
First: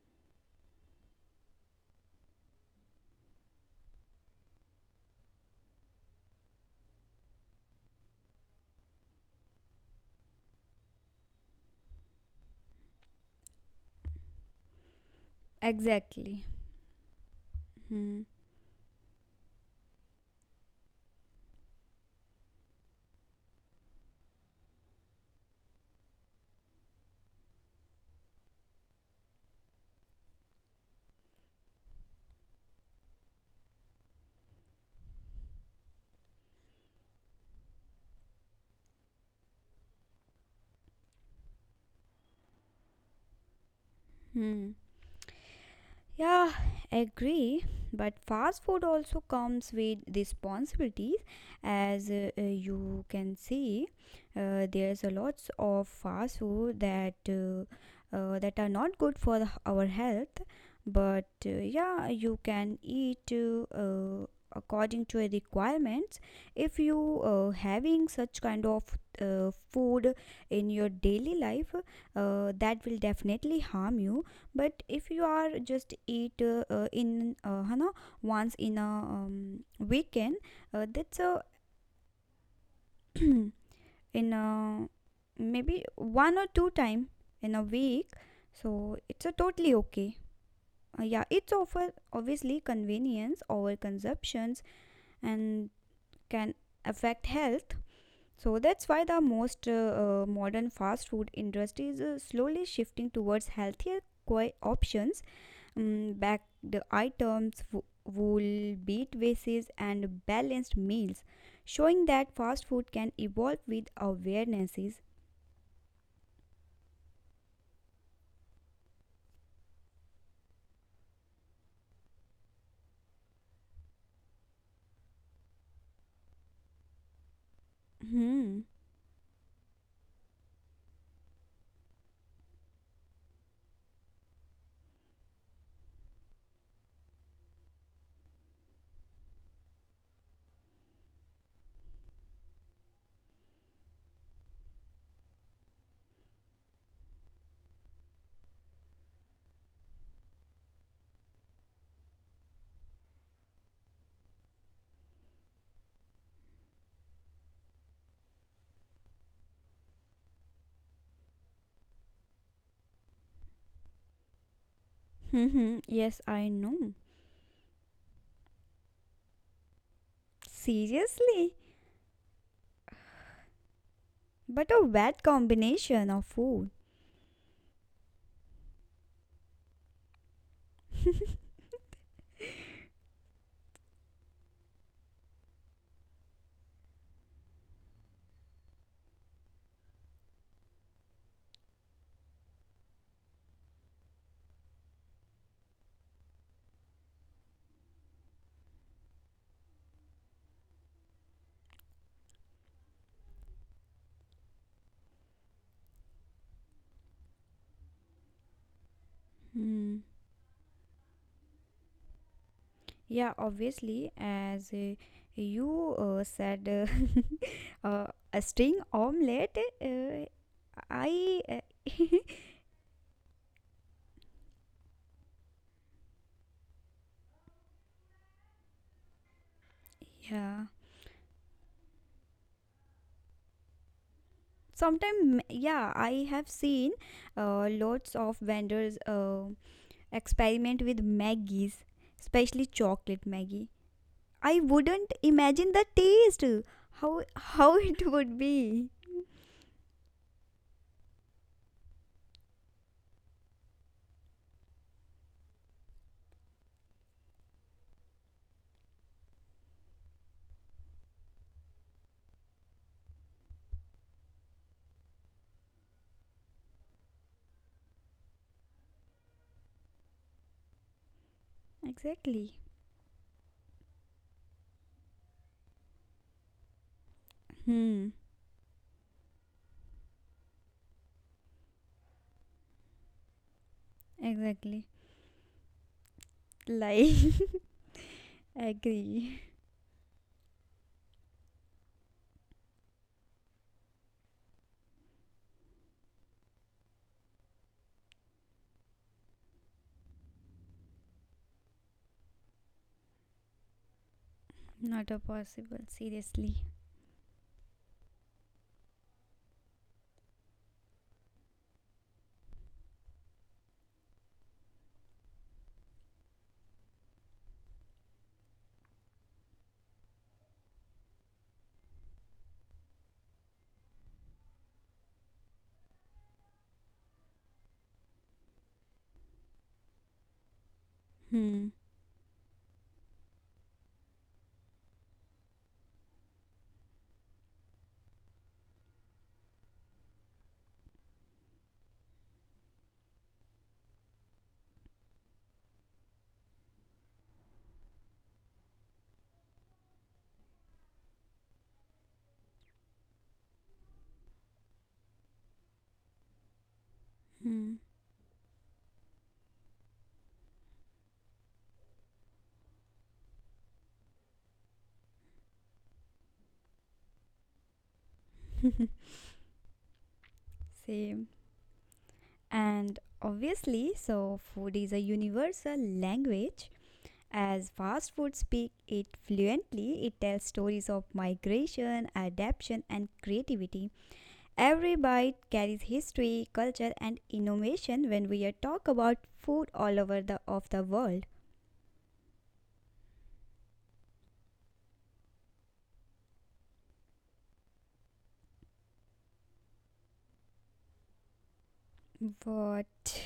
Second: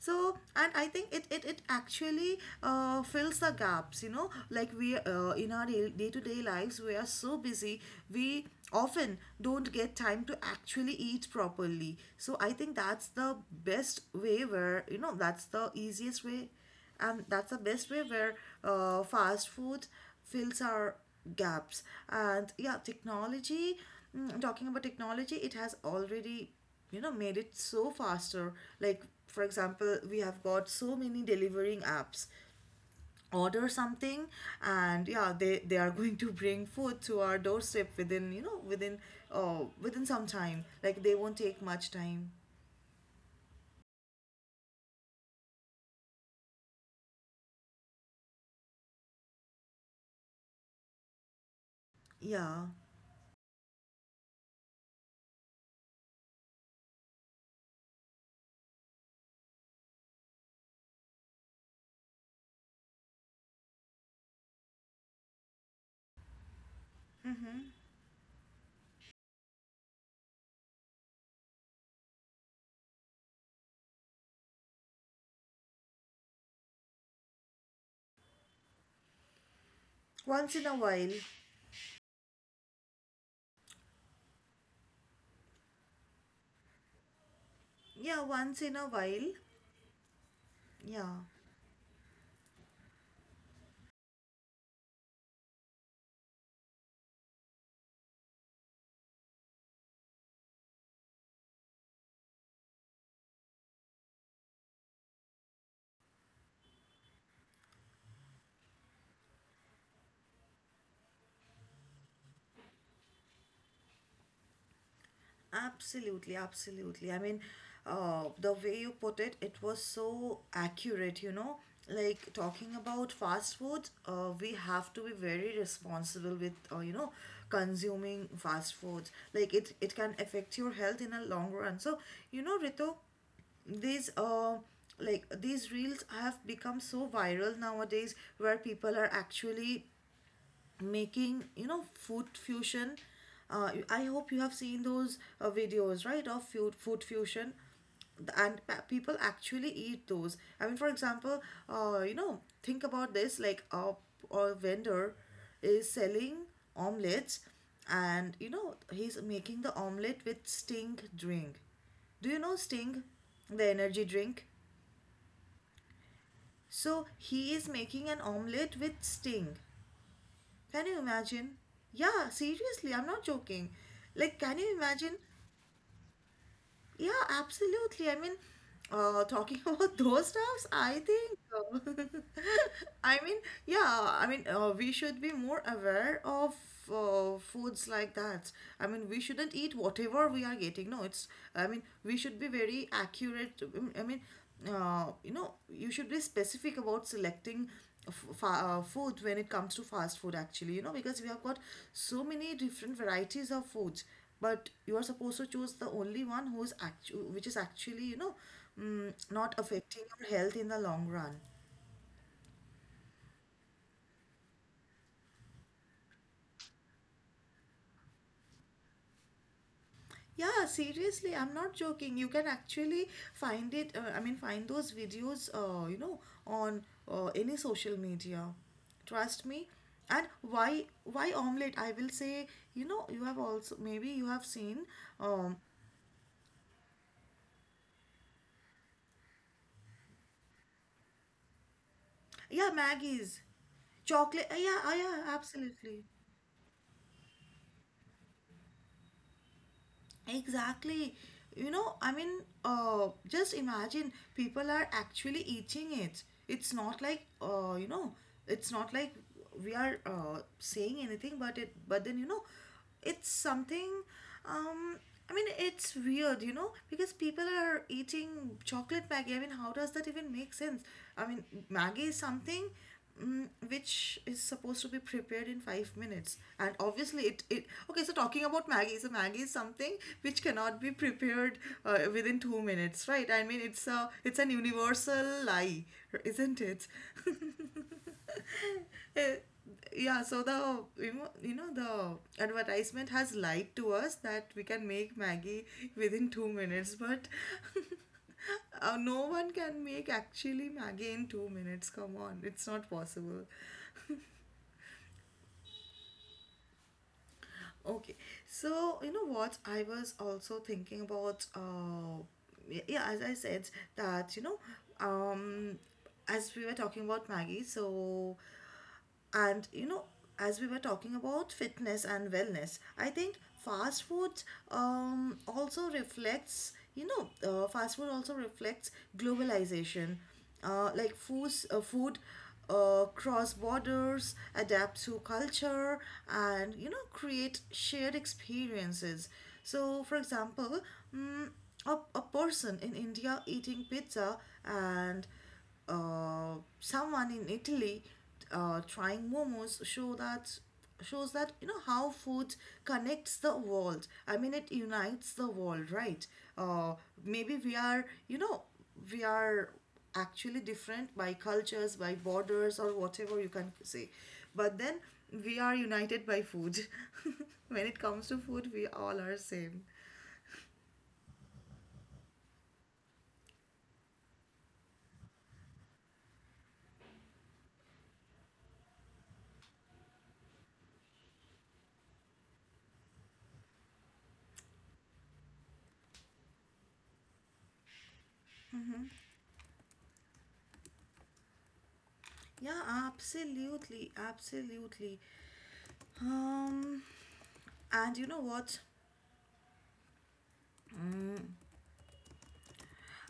Speaker 1: So, and I think it actually fills the gaps, you know, like we in our day to day lives, we are so busy, we often don't get time to actually eat properly. So, I think that's the best way where, you know, that's the easiest
Speaker 2: exactly
Speaker 1: way and that's the best way
Speaker 2: Hmm.
Speaker 1: where fast food fills our gaps. And yeah, technology, talking about technology, it has already, made it so faster. Like for example we have got so many delivering apps, order something, and yeah, they are going to bring food to our doorstep within you know within within some time. Like they won't take much time.
Speaker 2: Hmm. Yeah, agree. But fast food also comes with responsibilities, as
Speaker 1: Yeah.
Speaker 2: you can see. There's a lots of fast food that that are not good for the- our health. But yeah, you can eat according to your requirements. If you
Speaker 1: Mm-hmm.
Speaker 2: having such kind of food in your daily life, that will definitely harm you, but if you are just eat in है ना, once in a weekend,
Speaker 1: Once in a while.
Speaker 2: that's a in a maybe one or two time in a week,
Speaker 1: Yeah, once in a
Speaker 2: so it's
Speaker 1: while.
Speaker 2: a totally okay.
Speaker 1: Yeah.
Speaker 2: Yeah, it's offer obviously convenience over consumptions, and can affect health, so that's why the most modern fast food industry is slowly shifting towards healthier options. Mm, back the items, wool, beat vases, and balanced meals, showing that fast food can evolve with awarenesses.
Speaker 1: Absolutely, absolutely. I mean, the way you put it, it was so accurate, you know. Like talking about fast food, we have to be very responsible with, consuming
Speaker 2: Hmm.
Speaker 1: fast foods. Like it can affect your health in a long run. So, you know, Rito, these like these reels have become so viral nowadays, where people are actually making, food fusion. I hope you have seen those videos, right, of food fusion. And people actually eat those. I mean, for example, think about this, like a vendor is selling omelets. And you know, he's making the omelet with sting drink. Do you know sting? The energy drink.
Speaker 2: Hmm. Yes, I know.
Speaker 1: So he is making an omelet with sting. Can you
Speaker 2: Seriously,
Speaker 1: imagine? Yeah, seriously, I'm not joking. Like, can
Speaker 2: but
Speaker 1: you
Speaker 2: a
Speaker 1: imagine.
Speaker 2: bad combination of food.
Speaker 1: Yeah, absolutely. I mean, talking about those stuffs, I think, I mean, yeah, I mean, we should be more aware of foods like that. I mean, we shouldn't eat whatever we are getting. No, it's, I mean, we should be very accurate. I mean, you know, you should be specific about selecting f- fa food when it comes to fast food, actually, you know, because we have got so many different varieties of foods, but you are supposed to choose the only one who is which is actually, not
Speaker 2: Hmm.
Speaker 1: affecting your health in the long run.
Speaker 2: Yeah, obviously, as you said, uh, a string omelette. Uh,
Speaker 1: Yeah, seriously,
Speaker 2: I
Speaker 1: I'm not joking, you can actually find it I mean find those videos, on any social media, trust me. And
Speaker 2: Yeah.
Speaker 1: why omelette, I will say, you have also maybe you have seen
Speaker 2: Sometimes,
Speaker 1: um
Speaker 2: yeah, I have seen lots of vendors experiment with Maggies, especially
Speaker 1: yeah
Speaker 2: chocolate
Speaker 1: Maggie's
Speaker 2: Maggie.
Speaker 1: chocolate,
Speaker 2: I
Speaker 1: yeah,
Speaker 2: wouldn't
Speaker 1: yeah,
Speaker 2: imagine the
Speaker 1: absolutely.
Speaker 2: taste, how it would be.
Speaker 1: Exactly. You know, I mean, just imagine people are actually eating it. It's not like, you know, it's not like we are saying anything, but but then, you know, it's something, um, I mean, it's weird, you know, because people are eating chocolate Maggie. I mean, how does that even make sense? I mean, Maggie is
Speaker 2: Exactly.
Speaker 1: something, which is supposed to be prepared in 5 minutes and obviously it, it okay,
Speaker 2: Hmm.
Speaker 1: so talking about Maggie, so Maggie is something which cannot be prepared within 2 minutes, right? I mean, it's an
Speaker 2: Exactly.
Speaker 1: universal lie, isn't it?
Speaker 2: Like,
Speaker 1: Eh,
Speaker 2: agree.
Speaker 1: yeah, so the you know the advertisement has lied to us that we can make Maggie within 2 minutes, but No one can make actually Maggie in 2 minutes. Come on, it's not possible.
Speaker 2: Not a possible. Seriously.
Speaker 1: Okay, so you know what? I was also thinking about, yeah, as I said, that you know, um, as we were talking about Maggie, so, and you know, as we were talking about fitness and wellness, I think fast food um, also reflects, you know, fast food also reflects globalization. Like food,
Speaker 2: Hmm.
Speaker 1: cross borders, adapt to culture, and you know, create shared experiences. So, for example, mm, a person in India eating pizza and uh, someone in Italy trying momos shows that you know how food connects the world. I mean, it unites the world, right? Uh, Maybe
Speaker 2: Hmm.
Speaker 1: we are actually different by cultures, by borders, or whatever you can say, but then we are united by food. When it comes to food, we all are same.
Speaker 2: Same. And obviously, so food is a universal language. As fast food speak it fluently, it tells stories of migration, adaptation, and creativity. Every bite carries history, culture, and innovation when we are talk about food all over the of the world.
Speaker 1: Yeah, absolutely, absolutely. Um, and you know what? Um,
Speaker 2: What?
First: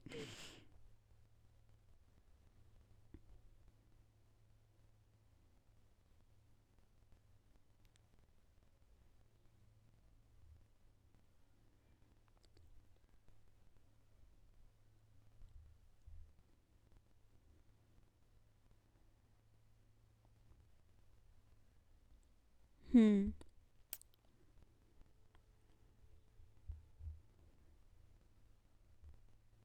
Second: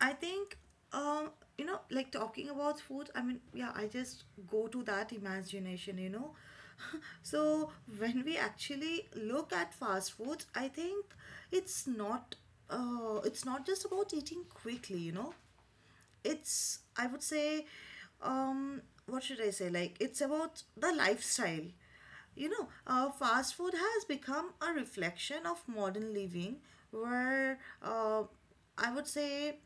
Speaker 1: I think, um, like talking about food, I mean, yeah, I just go to that imagination. So when we actually look at fast foods, I think it's not, it's not just about eating quickly. It's I would say, um what should I say, like it's about the lifestyle.
Speaker 2: Hmm.
Speaker 1: Fast food has become a reflection of modern living where, I would say,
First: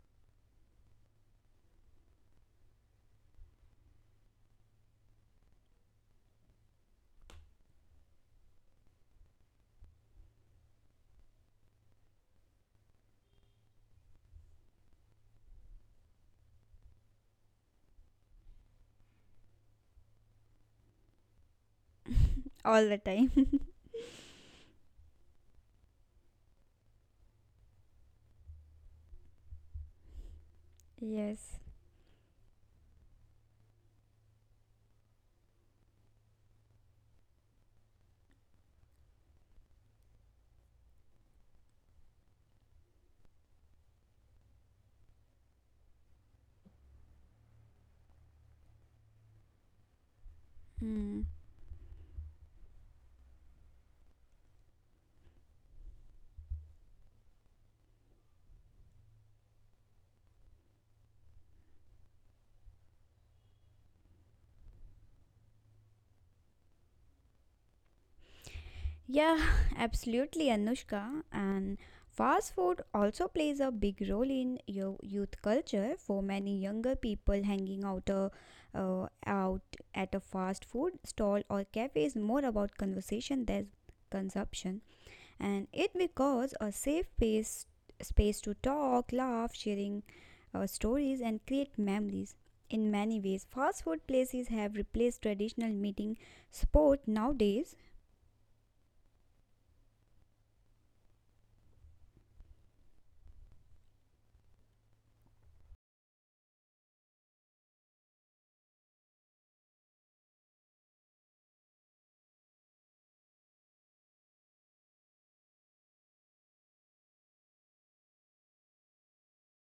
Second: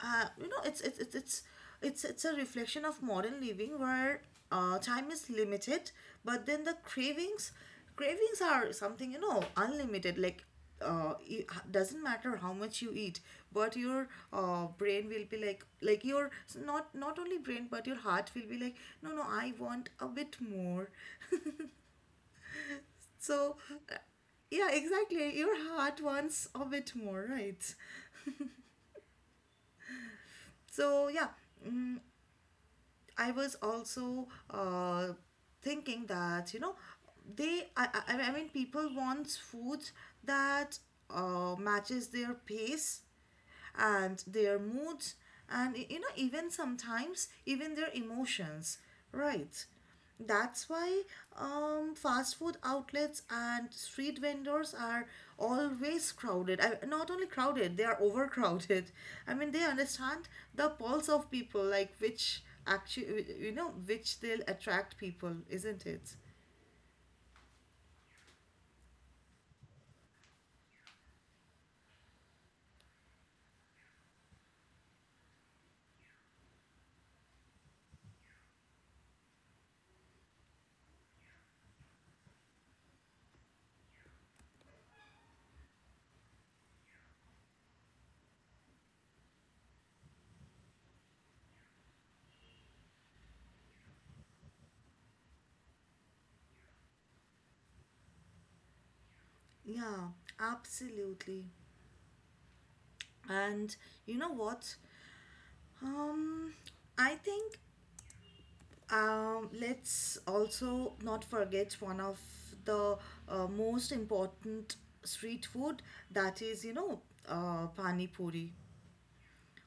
Speaker 1: uh, you know it's it's it's it's it's a reflection of modern living where time is limited, but then the cravings cravings are something, unlimited. Like, it doesn't matter how much you eat, but your brain will be like your not only brain, but your heart will be like, no, no, I want a bit more.
Speaker 2: All the
Speaker 1: So,
Speaker 2: time.
Speaker 1: uh, yeah, exactly, your heart wants a bit more, right? So, yeah,
Speaker 2: Yes.
Speaker 1: I was also thinking that you know, I mean, people want food that matches their pace and their moods, and you know, even sometimes even their emotions, right? That's why,
Speaker 2: Hmm.
Speaker 1: fast food outlets and street vendors are always crowded. Not only crowded, they are overcrowded. I mean, they understand the pulse of people, like, which actually, you know, which they'll attract people, isn't it?
Speaker 2: Yeah, absolutely, Anushka. And fast food also plays a big role in your youth culture. For many younger people, hanging out at a fast food stall or cafe is more about conversation than consumption, and it because a safe space space to talk, laugh, sharing stories, and create memories. In many ways, fast food places have replaced traditional meeting spot nowadays.
Speaker 1: Yeah, absolutely. And you know what? um I think. Let's also not forget one of the most important street food, that is, you know, pani puri.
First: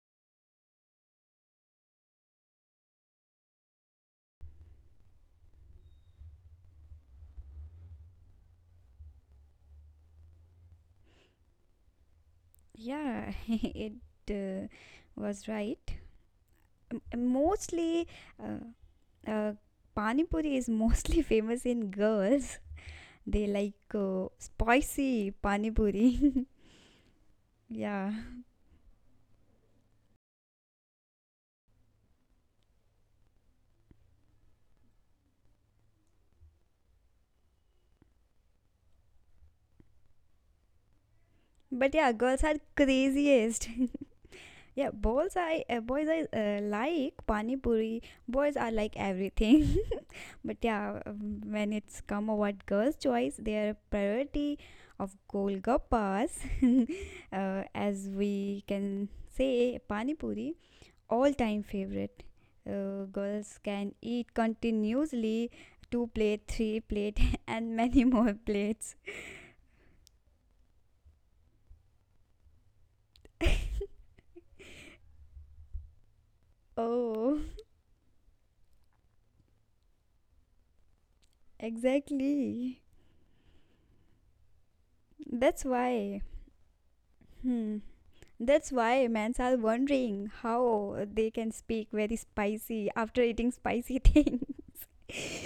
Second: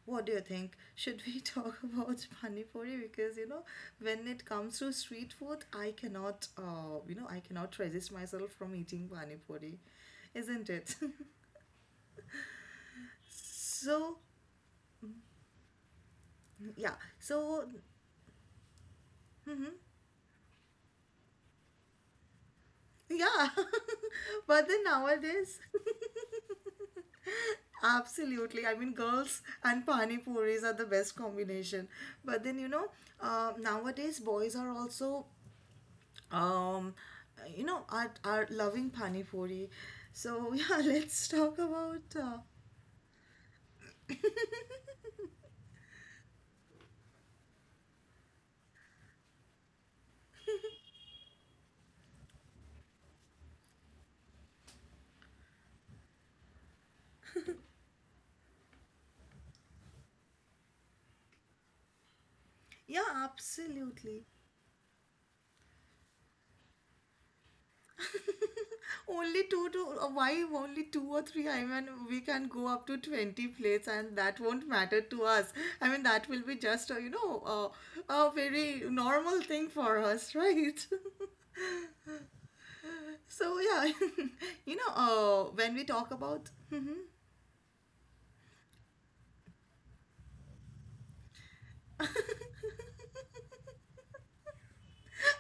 Speaker 1: What do you think? Should we talk about pani puri? Because, you know, when it comes to street food, I cannot resist myself from eating pani puri, isn't it?
Speaker 2: Yeah, it
Speaker 1: So,
Speaker 2: uh, was right.
Speaker 1: yeah.
Speaker 2: M-
Speaker 1: So,
Speaker 2: Mostly, uh, uh,
Speaker 1: mhm.
Speaker 2: Pani Puri is mostly famous in girls. They
Speaker 1: Yeah.
Speaker 2: like
Speaker 1: But then
Speaker 2: spicy
Speaker 1: nowadays,
Speaker 2: Pani Puri. Yeah,
Speaker 1: absolutely. I mean, girls and pani puris are the best combination. But then, you know, nowadays boys are also, um, you know, are loving pani puri. So, yeah, let's talk
Speaker 2: but
Speaker 1: about.
Speaker 2: yeah, girls are craziest. Yeah, boys I like Pani Puri. Boys are like everything. But yeah, when it's come about girls' choice, their priority of golgappas, as we can say, pani puri, all-time favorite.
Speaker 1: Yeah,
Speaker 2: Girls can
Speaker 1: absolutely.
Speaker 2: eat continuously two plate, three plate, and many more plates.
Speaker 1: Only two to— why only two or three? I mean, we can go up to 20 plates, and that won't matter to us. I mean, that will be just a, you know,
Speaker 2: Oh,
Speaker 1: a very normal thing for us, right?
Speaker 2: exactly.
Speaker 1: So, yeah, you know,
Speaker 2: That's
Speaker 1: when we talk
Speaker 2: why.
Speaker 1: about. Mhm.
Speaker 2: Hmm. That's why men are wondering how they can speak very spicy after eating spicy thing.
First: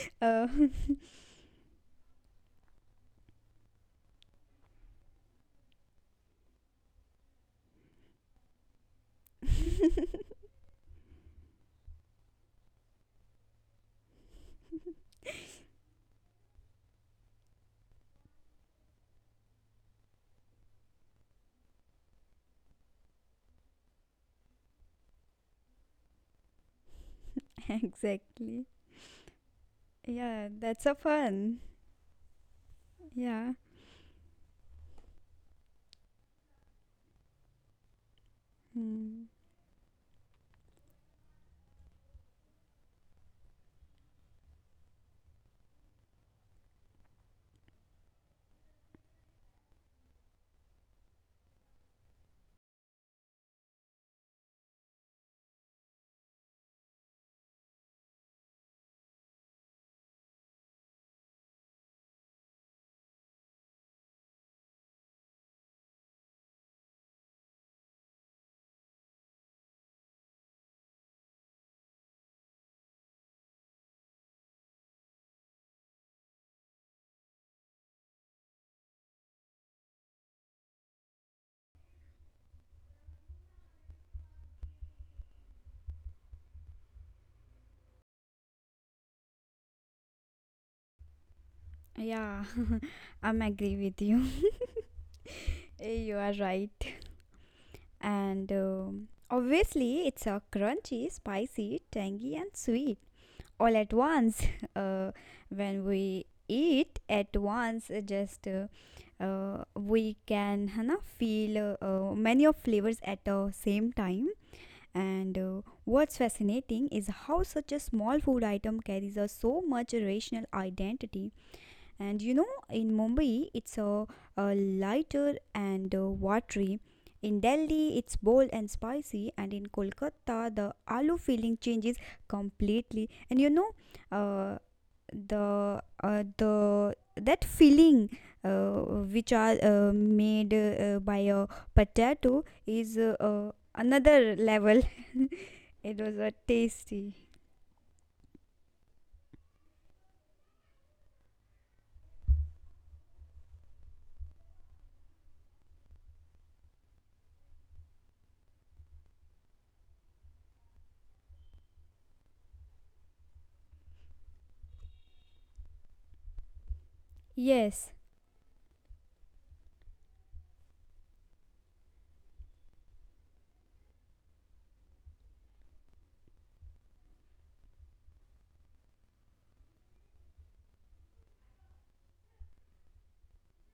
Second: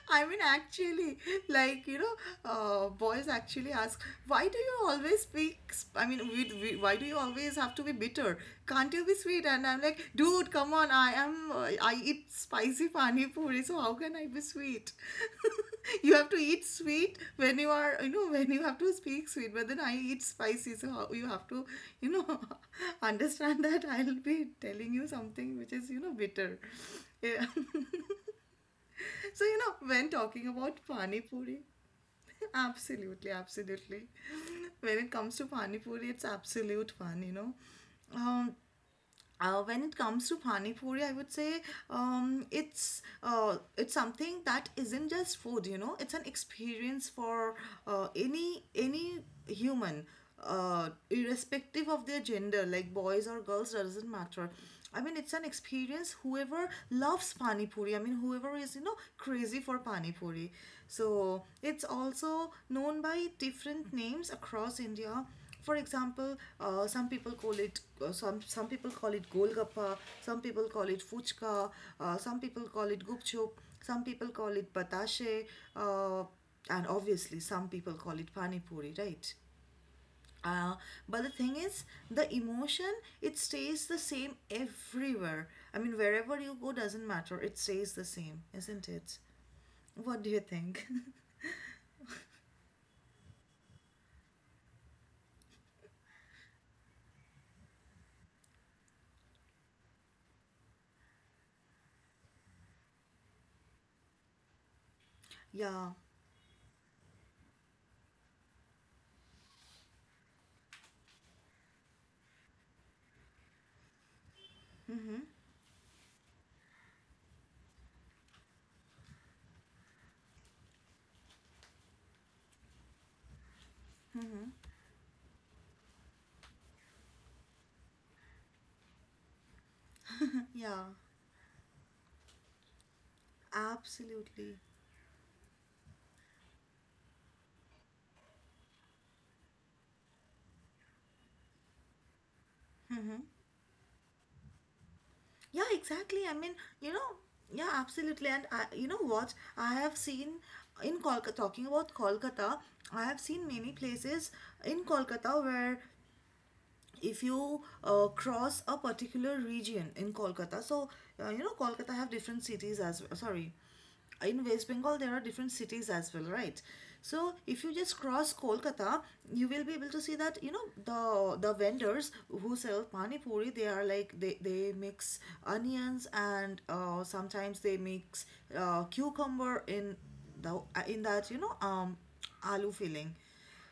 Speaker 1: I mean,
Speaker 2: Oh,
Speaker 1: actually, like, you know, boys actually ask, why do you always speak? I mean, why do you always have to be bitter? Can't you be sweet? And I'm like, dude, come on, I eat spicy pani puri, so how can I be sweet? You have to eat sweet when you are, you know, when you have to speak sweet, but then I eat spicy, so how, you have to, you know, understand that I'll be telling you something which is, you know, bitter. Yeah.
Speaker 2: exactly.
Speaker 1: So, you know, when talking
Speaker 2: Yeah,
Speaker 1: about
Speaker 2: that's a
Speaker 1: Pani Puri,
Speaker 2: fun.
Speaker 1: absolutely,
Speaker 2: Yeah.
Speaker 1: absolutely. When it comes to Pani Puri, it's absolute fun. Um,
Speaker 2: Hmm.
Speaker 1: when it comes to pani puri, I would say, it's something that isn't just food. You know, it's an experience for any human, irrespective of their gender, like boys or girls, doesn't matter. I mean, it's an experience. Whoever loves pani puri, I mean, whoever is, you know, crazy for pani puri, so it's also known by different names across India. For example, some people call it— some people call it golgappa, some people call it fuchka, some people call it gupchup, some people call it batashe, uh, and obviously some people call it pani puri, right? uh, but the thing is, the emotion, it stays the same everywhere. I mean, wherever you go, doesn't matter, it stays the same, isn't it? What do you think?
Speaker 2: Yeah, I'm agree with you. You are right. And obviously, it's a crunchy, spicy, tangy, and sweet all at once. Uh, when
Speaker 1: Yeah.
Speaker 2: we eat at once, just we can, है ना, feel many of flavors at the same time.
Speaker 1: Mm-hmm.
Speaker 2: And what's fascinating is how such a small food item carries a so much rational identity. And you know, in Mumbai, it's
Speaker 1: Mm-hmm.
Speaker 2: a lighter and watery. In Delhi, it's bold and spicy, and in Kolkata, the
Speaker 1: Yeah,
Speaker 2: aloo feeling changes completely. And you know,
Speaker 1: absolutely.
Speaker 2: uh, the that feeling uh, which are made by a potato is
Speaker 1: Mm-hmm.
Speaker 2: another level.
Speaker 1: Yeah,
Speaker 2: It was
Speaker 1: exactly.
Speaker 2: a
Speaker 1: I mean, you know,
Speaker 2: tasty.
Speaker 1: yeah, absolutely. And I, you know what? I have seen in Kolkata, talking about Kolkata, I have seen many places in Kolkata where, if you cross a particular region in Kolkata, so, you know, Kolkata have different cities as well. Sorry, in West Bengal there are different cities as well, right? So if you
Speaker 2: Yes.
Speaker 1: just cross Kolkata, you will be able to see that you know the vendors who sell pani puri, they are like they mix onions, and sometimes they mix cucumber in the in that, you know, aloo filling.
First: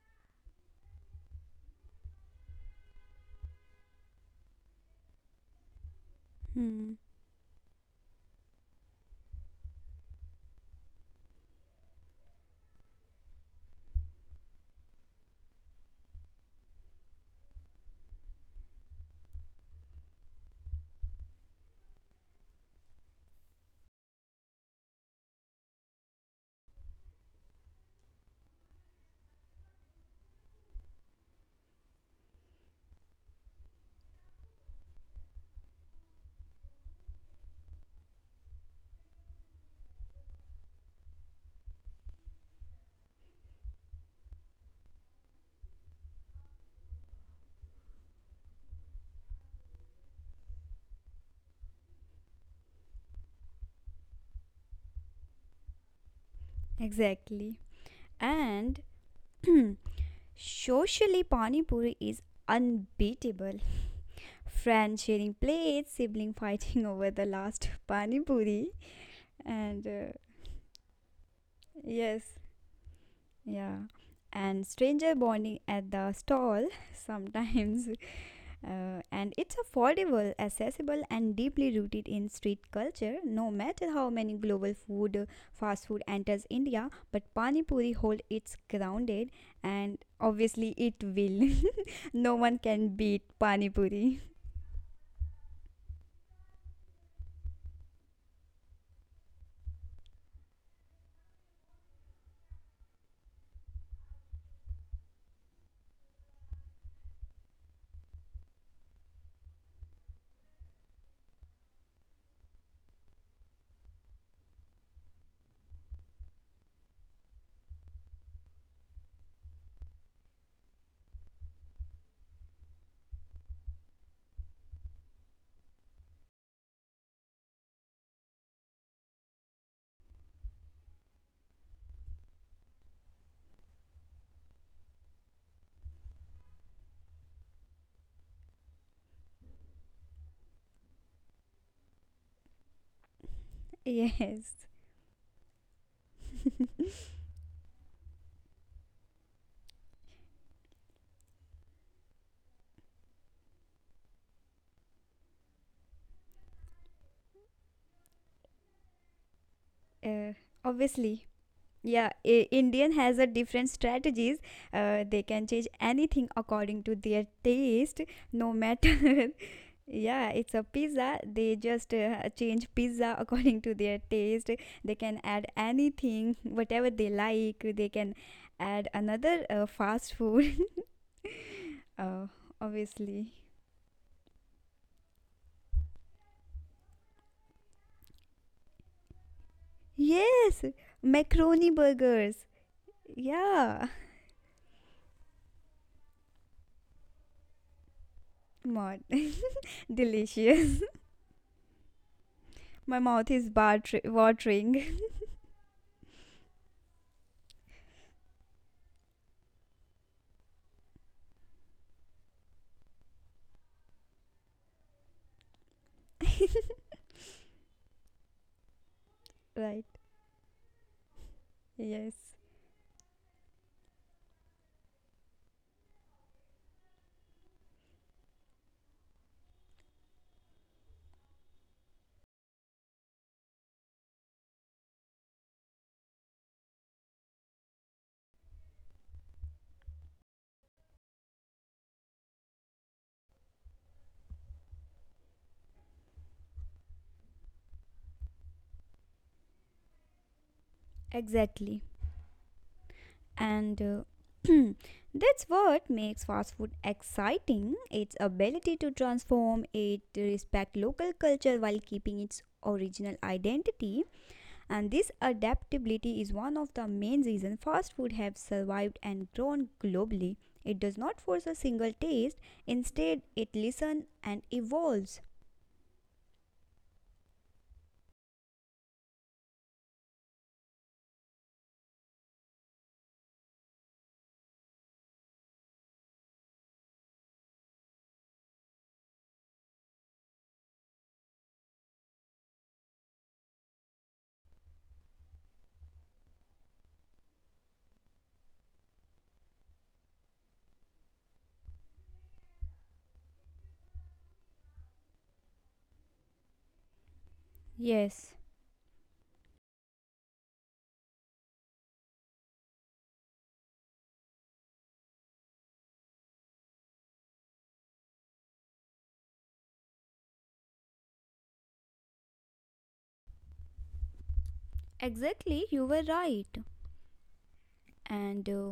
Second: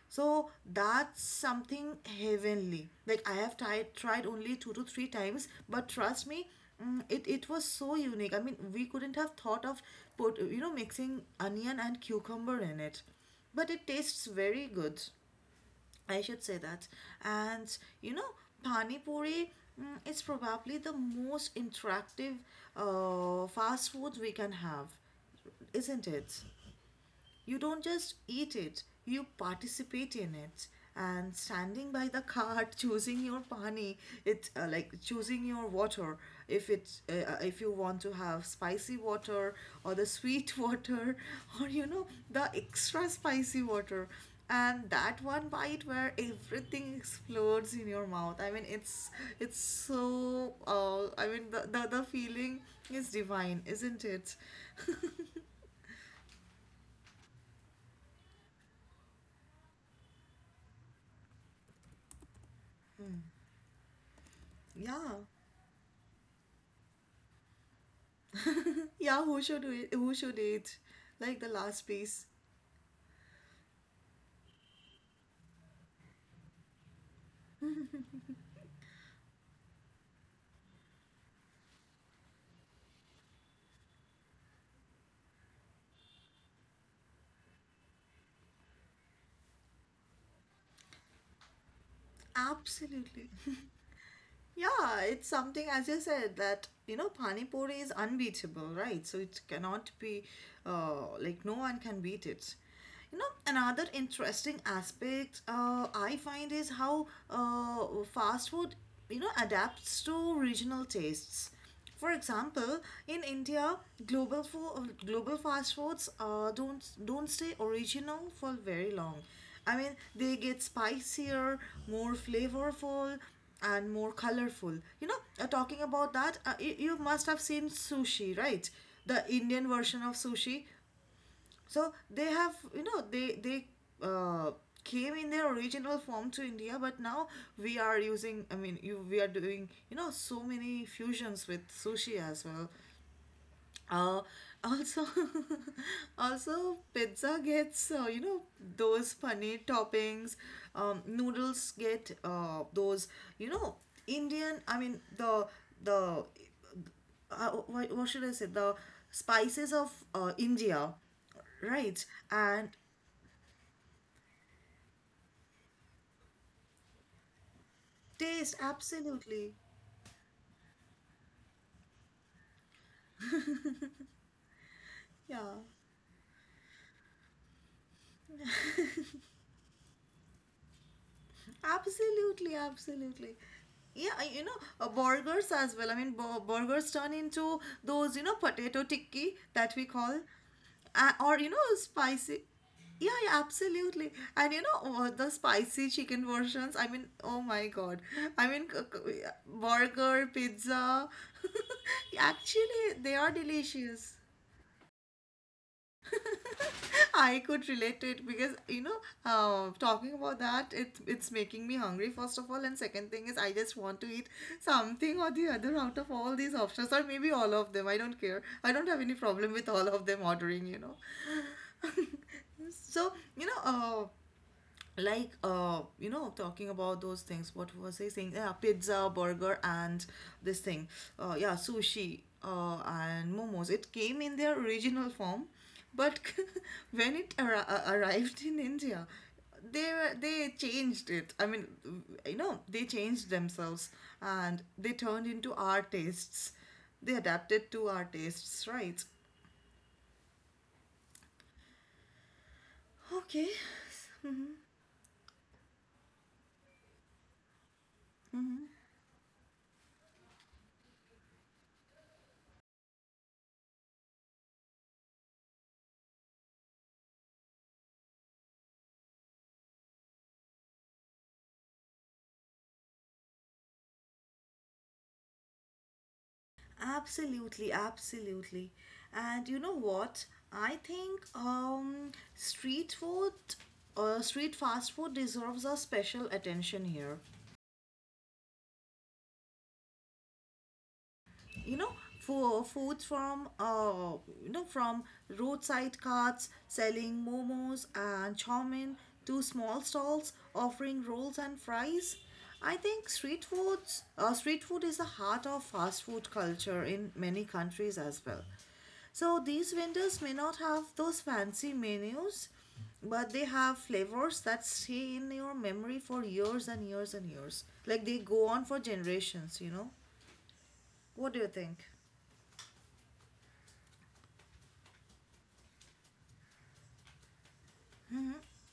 Speaker 1: So that's something heavenly. Like, I have tried only two to three times, but trust me,
Speaker 2: Hmm,
Speaker 1: it was so unique. I mean, we couldn't have thought of— put you know mixing onion and cucumber in it, but it tastes very good, I should say that. And you know, Pani Puri, is probably the most interactive fast food we can have, isn't it? You don't just eat it, you participate in it. And standing by the cart, choosing your pani, it's, like choosing your water. If you want to have spicy water, or the sweet water, or you know, the extra spicy water, and that one bite where everything explodes in your mouth. I mean, it's so. I mean, the feeling is divine, isn't it?
Speaker 2: exactly. And socially, Pani Puri is unbeatable. Friends
Speaker 1: Yeah.
Speaker 2: sharing plates, sibling fighting over the last Pani Puri,
Speaker 1: Yeah,
Speaker 2: and
Speaker 1: who
Speaker 2: uh,
Speaker 1: should eat? Like, the last
Speaker 2: yes,
Speaker 1: piece.
Speaker 2: yeah. And stranger bonding at the stall. Sometimes. And it's affordable, accessible, and deeply rooted in street culture. No matter how many global food, fast food enters India, but Pani Puri hold its grounded, and obviously it will. No one can beat
Speaker 1: Absolutely.
Speaker 2: Pani Puri.
Speaker 1: Yeah, it's something, as you said, that you know pani puri is unbeatable, right? So it cannot be, like, no one can beat it. You know, another interesting aspect, I find, is how, fast food, you know, adapts to regional tastes. For example, in India, global fast foods don't stay original for very long. I mean, they get spicier, more flavorful, and more colorful. You know, talking about that, you must have seen sushi, right? The Indian version of sushi, so they have, you know, they uh, came in their original form to India, but now we are doing, you know, so many fusions with sushi as well. uh,
Speaker 2: Yes,
Speaker 1: Also, also pizza gets, you know, those funny toppings. Noodles get, those, you know, Indian— I mean, the what should I say? The spices of,
Speaker 2: uh,
Speaker 1: India,
Speaker 2: obviously.
Speaker 1: right?
Speaker 2: Yeah, I-
Speaker 1: And
Speaker 2: Indian has a different strategies. They can change anything according to their taste, no
Speaker 1: taste,
Speaker 2: matter.
Speaker 1: absolutely.
Speaker 2: Yeah, it's a pizza. They just change pizza according to their taste. They can add
Speaker 1: Yeah.
Speaker 2: anything, whatever they like. They can add another fast food, uh,
Speaker 1: Absolutely,
Speaker 2: obviously.
Speaker 1: absolutely. Yeah, you know, burgers as well. I mean, burgers turn into those, you know, potato tikki that we call,
Speaker 2: Yes,
Speaker 1: or, you know,
Speaker 2: macaroni
Speaker 1: spicy.
Speaker 2: burgers.
Speaker 1: Yeah, yeah,
Speaker 2: Yeah,
Speaker 1: absolutely. And you know, oh, the spicy chicken versions, I mean, oh my God. I mean,
Speaker 2: mod
Speaker 1: burger,
Speaker 2: delicious.
Speaker 1: pizza. Actually,
Speaker 2: My
Speaker 1: they
Speaker 2: mouth
Speaker 1: are
Speaker 2: is bat-
Speaker 1: delicious.
Speaker 2: watering.
Speaker 1: I could relate to it because, you know, talking about that, it's making me hungry first of all, and second thing is I just want to eat something or the other out of all these options, or maybe all of them. I don't care. I don't have any problem with
Speaker 2: Right.
Speaker 1: all of them ordering. You know,
Speaker 2: Yes.
Speaker 1: so you know, like, you know, talking about those things— what was I saying? Yeah, pizza, burger and this thing, yeah, sushi, and momos, it came in their original form, but when it arrived in India, they changed it. I mean, you know, they changed themselves, and they turned into our tastes. They adapted to our tastes, right?
Speaker 2: Exactly.
Speaker 1: Okay.
Speaker 2: And
Speaker 1: Mhm.
Speaker 2: that's what makes fast food exciting its ability to transform it, to respect local culture while keeping its original identity. And this adaptability is one of the main reasons fast food have survived and grown globally. It does not force a single taste, instead, it listens and evolves.
Speaker 1: Absolutely, absolutely. And you know what? I think, street fast food deserves a special attention here. You know, for foods from, you know, from roadside carts selling momos and chow mein, to small stalls offering rolls and fries, I think street food is the heart of fast food culture in many countries as
Speaker 2: Yes,
Speaker 1: well. So these vendors may not have those fancy menus, but they have flavors that stay in your memory for years and years and years. Like, they go on for generations, you know? What do you think?
Speaker 2: exactly, you were right. And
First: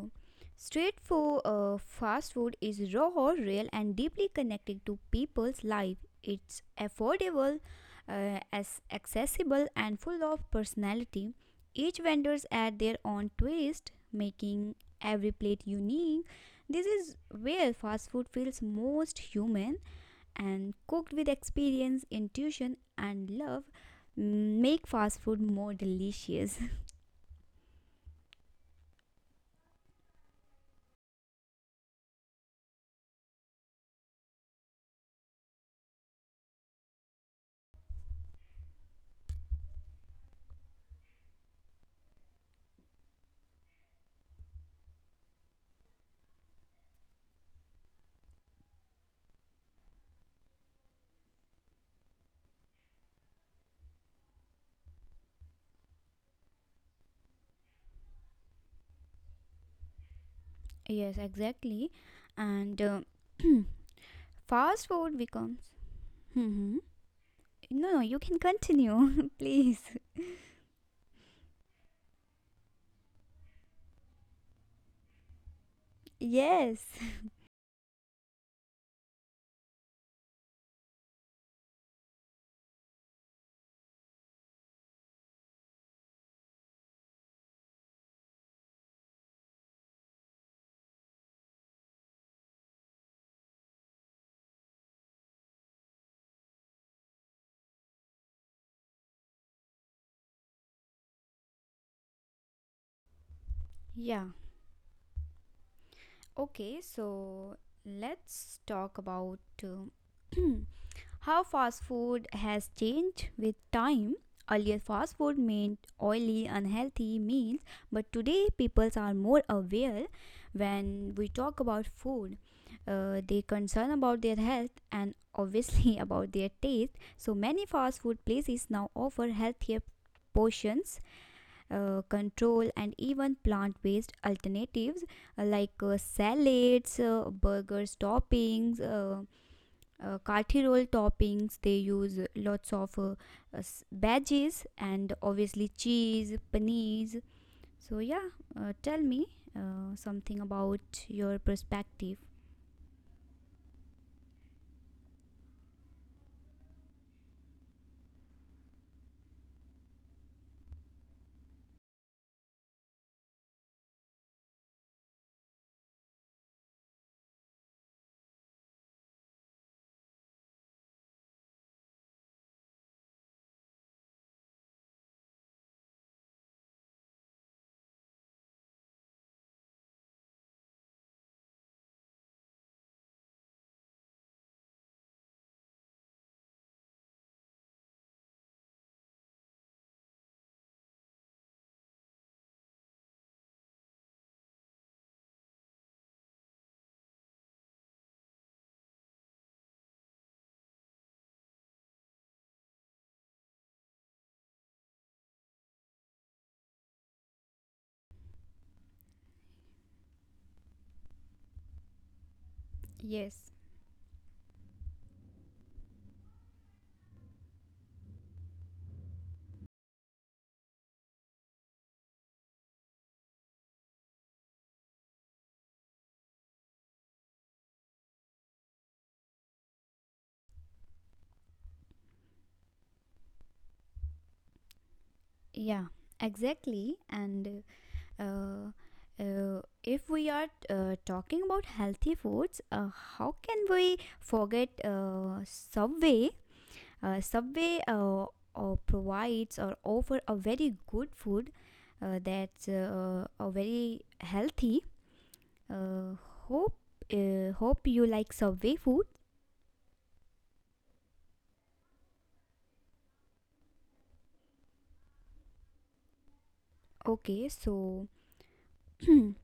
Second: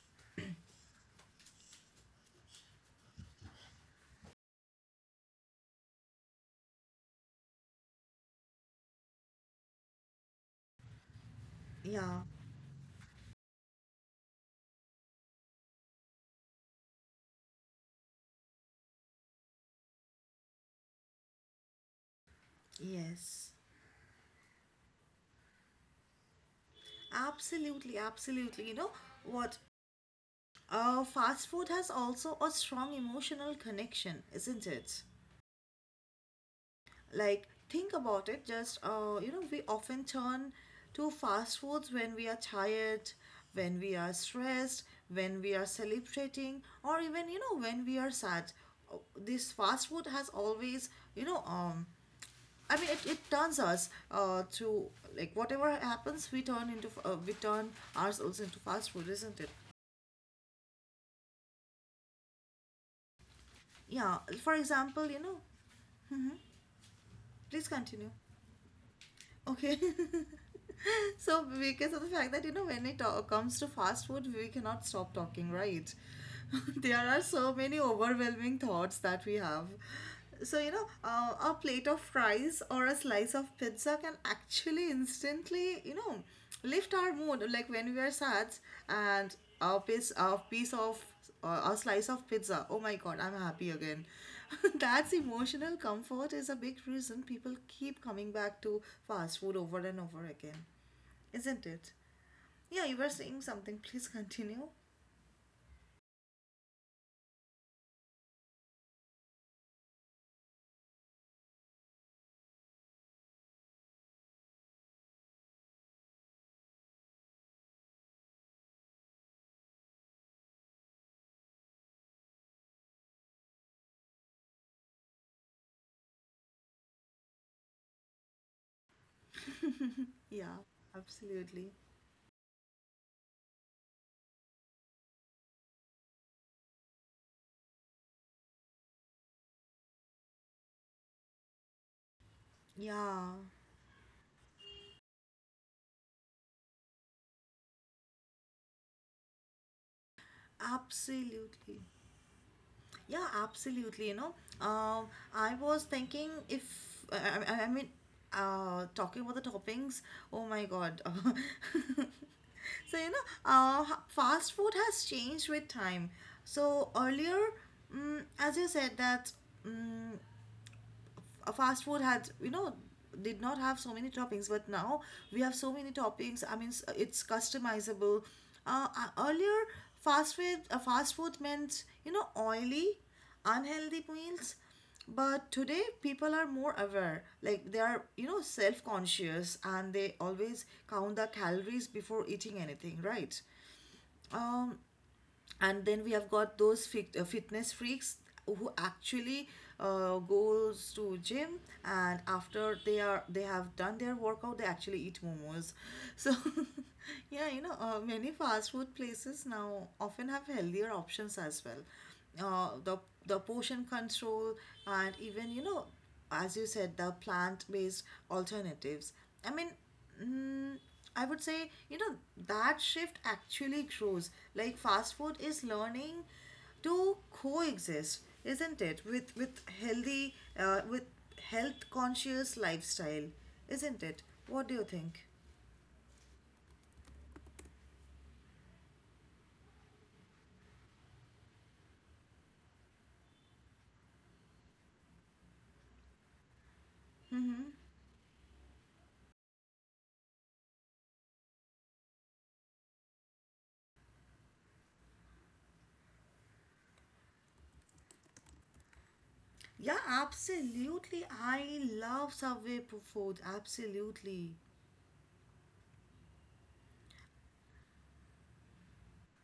Speaker 2: Street food, fast food is raw, or real, and deeply connected to people's life. It's affordable, as accessible, and full of personality. Each
Speaker 1: Yeah,
Speaker 2: vendors add their own twist, making every plate unique. This is where fast food feels most human and cooked with experience, intuition, and
Speaker 1: yes.
Speaker 2: love. Make fast food more delicious.
Speaker 1: Absolutely, absolutely. You know what? Fast food has also a strong emotional connection, isn't it? Like, think about it. Just, we often turn to fast foods when we are tired, when we are stressed, when we are celebrating, or even, when we are sad. This fast food has always, you know, um, I mean, it turns us to, like, whatever happens, we turn ourselves into fast food, isn't it?
Speaker 2: Yes, exactly. And
Speaker 1: Yeah. For
Speaker 2: fast
Speaker 1: example,
Speaker 2: food becomes. hmm
Speaker 1: please
Speaker 2: No, no,
Speaker 1: continue.
Speaker 2: you can continue,
Speaker 1: Okay.
Speaker 2: please.
Speaker 1: So because of the fact that when it comes to fast food, we cannot stop talking, right?
Speaker 2: Yes.
Speaker 1: There are so many overwhelming thoughts that we have. So, a plate of fries or a slice of pizza can actually instantly, lift our mood, like when we are sad. And a piece a piece of a slice of pizza, oh my God, I'm happy again. that's Emotional comfort is a big reason people keep coming back to fast food over and over again, isn't it? Yeah, you were saying something. Please
Speaker 2: Yeah.
Speaker 1: continue.
Speaker 2: Okay. Let's talk about how fast food has changed with time. Earlier, fast food meant oily, unhealthy meals, but today people are more aware when we talk about food. They concern about their health and obviously about their taste. So many fast food places now offer healthier
Speaker 1: Yeah,
Speaker 2: portions,
Speaker 1: absolutely.
Speaker 2: control, and even plant-based alternatives like salads, burgers, toppings. Kathi roll toppings, they use lots of
Speaker 1: Yeah,
Speaker 2: uh, veggies and obviously cheese paneers. So yeah, tell me something about your
Speaker 1: absolutely.
Speaker 2: perspective.
Speaker 1: Yeah, absolutely. Um, I was thinking, if I mean, talking about the toppings. Oh my God. So, fast food has changed with time. So, earlier, as you said, that mm a fast food had, did not have so many toppings, but now we have so many toppings. I mean, it's customizable. Earlier, fast food, meant, oily, unhealthy meals, but today people are more aware. Like, they are, self-conscious, and they always count the calories before eating anything, right? um and then we have got those fitness freaks who actually, goes to gym, and after they have done their workout, they actually eat momos. So, yeah, many fast food places now often have healthier options as well. uh, the the
Speaker 2: Yes,
Speaker 1: portion control, and even, as you said, the plant based alternatives. I mean, Mm, I would say, that shift actually grows. Like, fast food is learning to coexist, isn't it? With health conscious lifestyle, isn't it? What do you think?
Speaker 2: yeah, exactly. and uh, if we are talking about healthy foods, how can we forget Subway? Subway provides or offer a very good food that's a very healthy. Uh, hope hope you like Subway food.
Speaker 1: Yeah, absolutely. I love Subway food. Absolutely.
Speaker 2: Okay, so so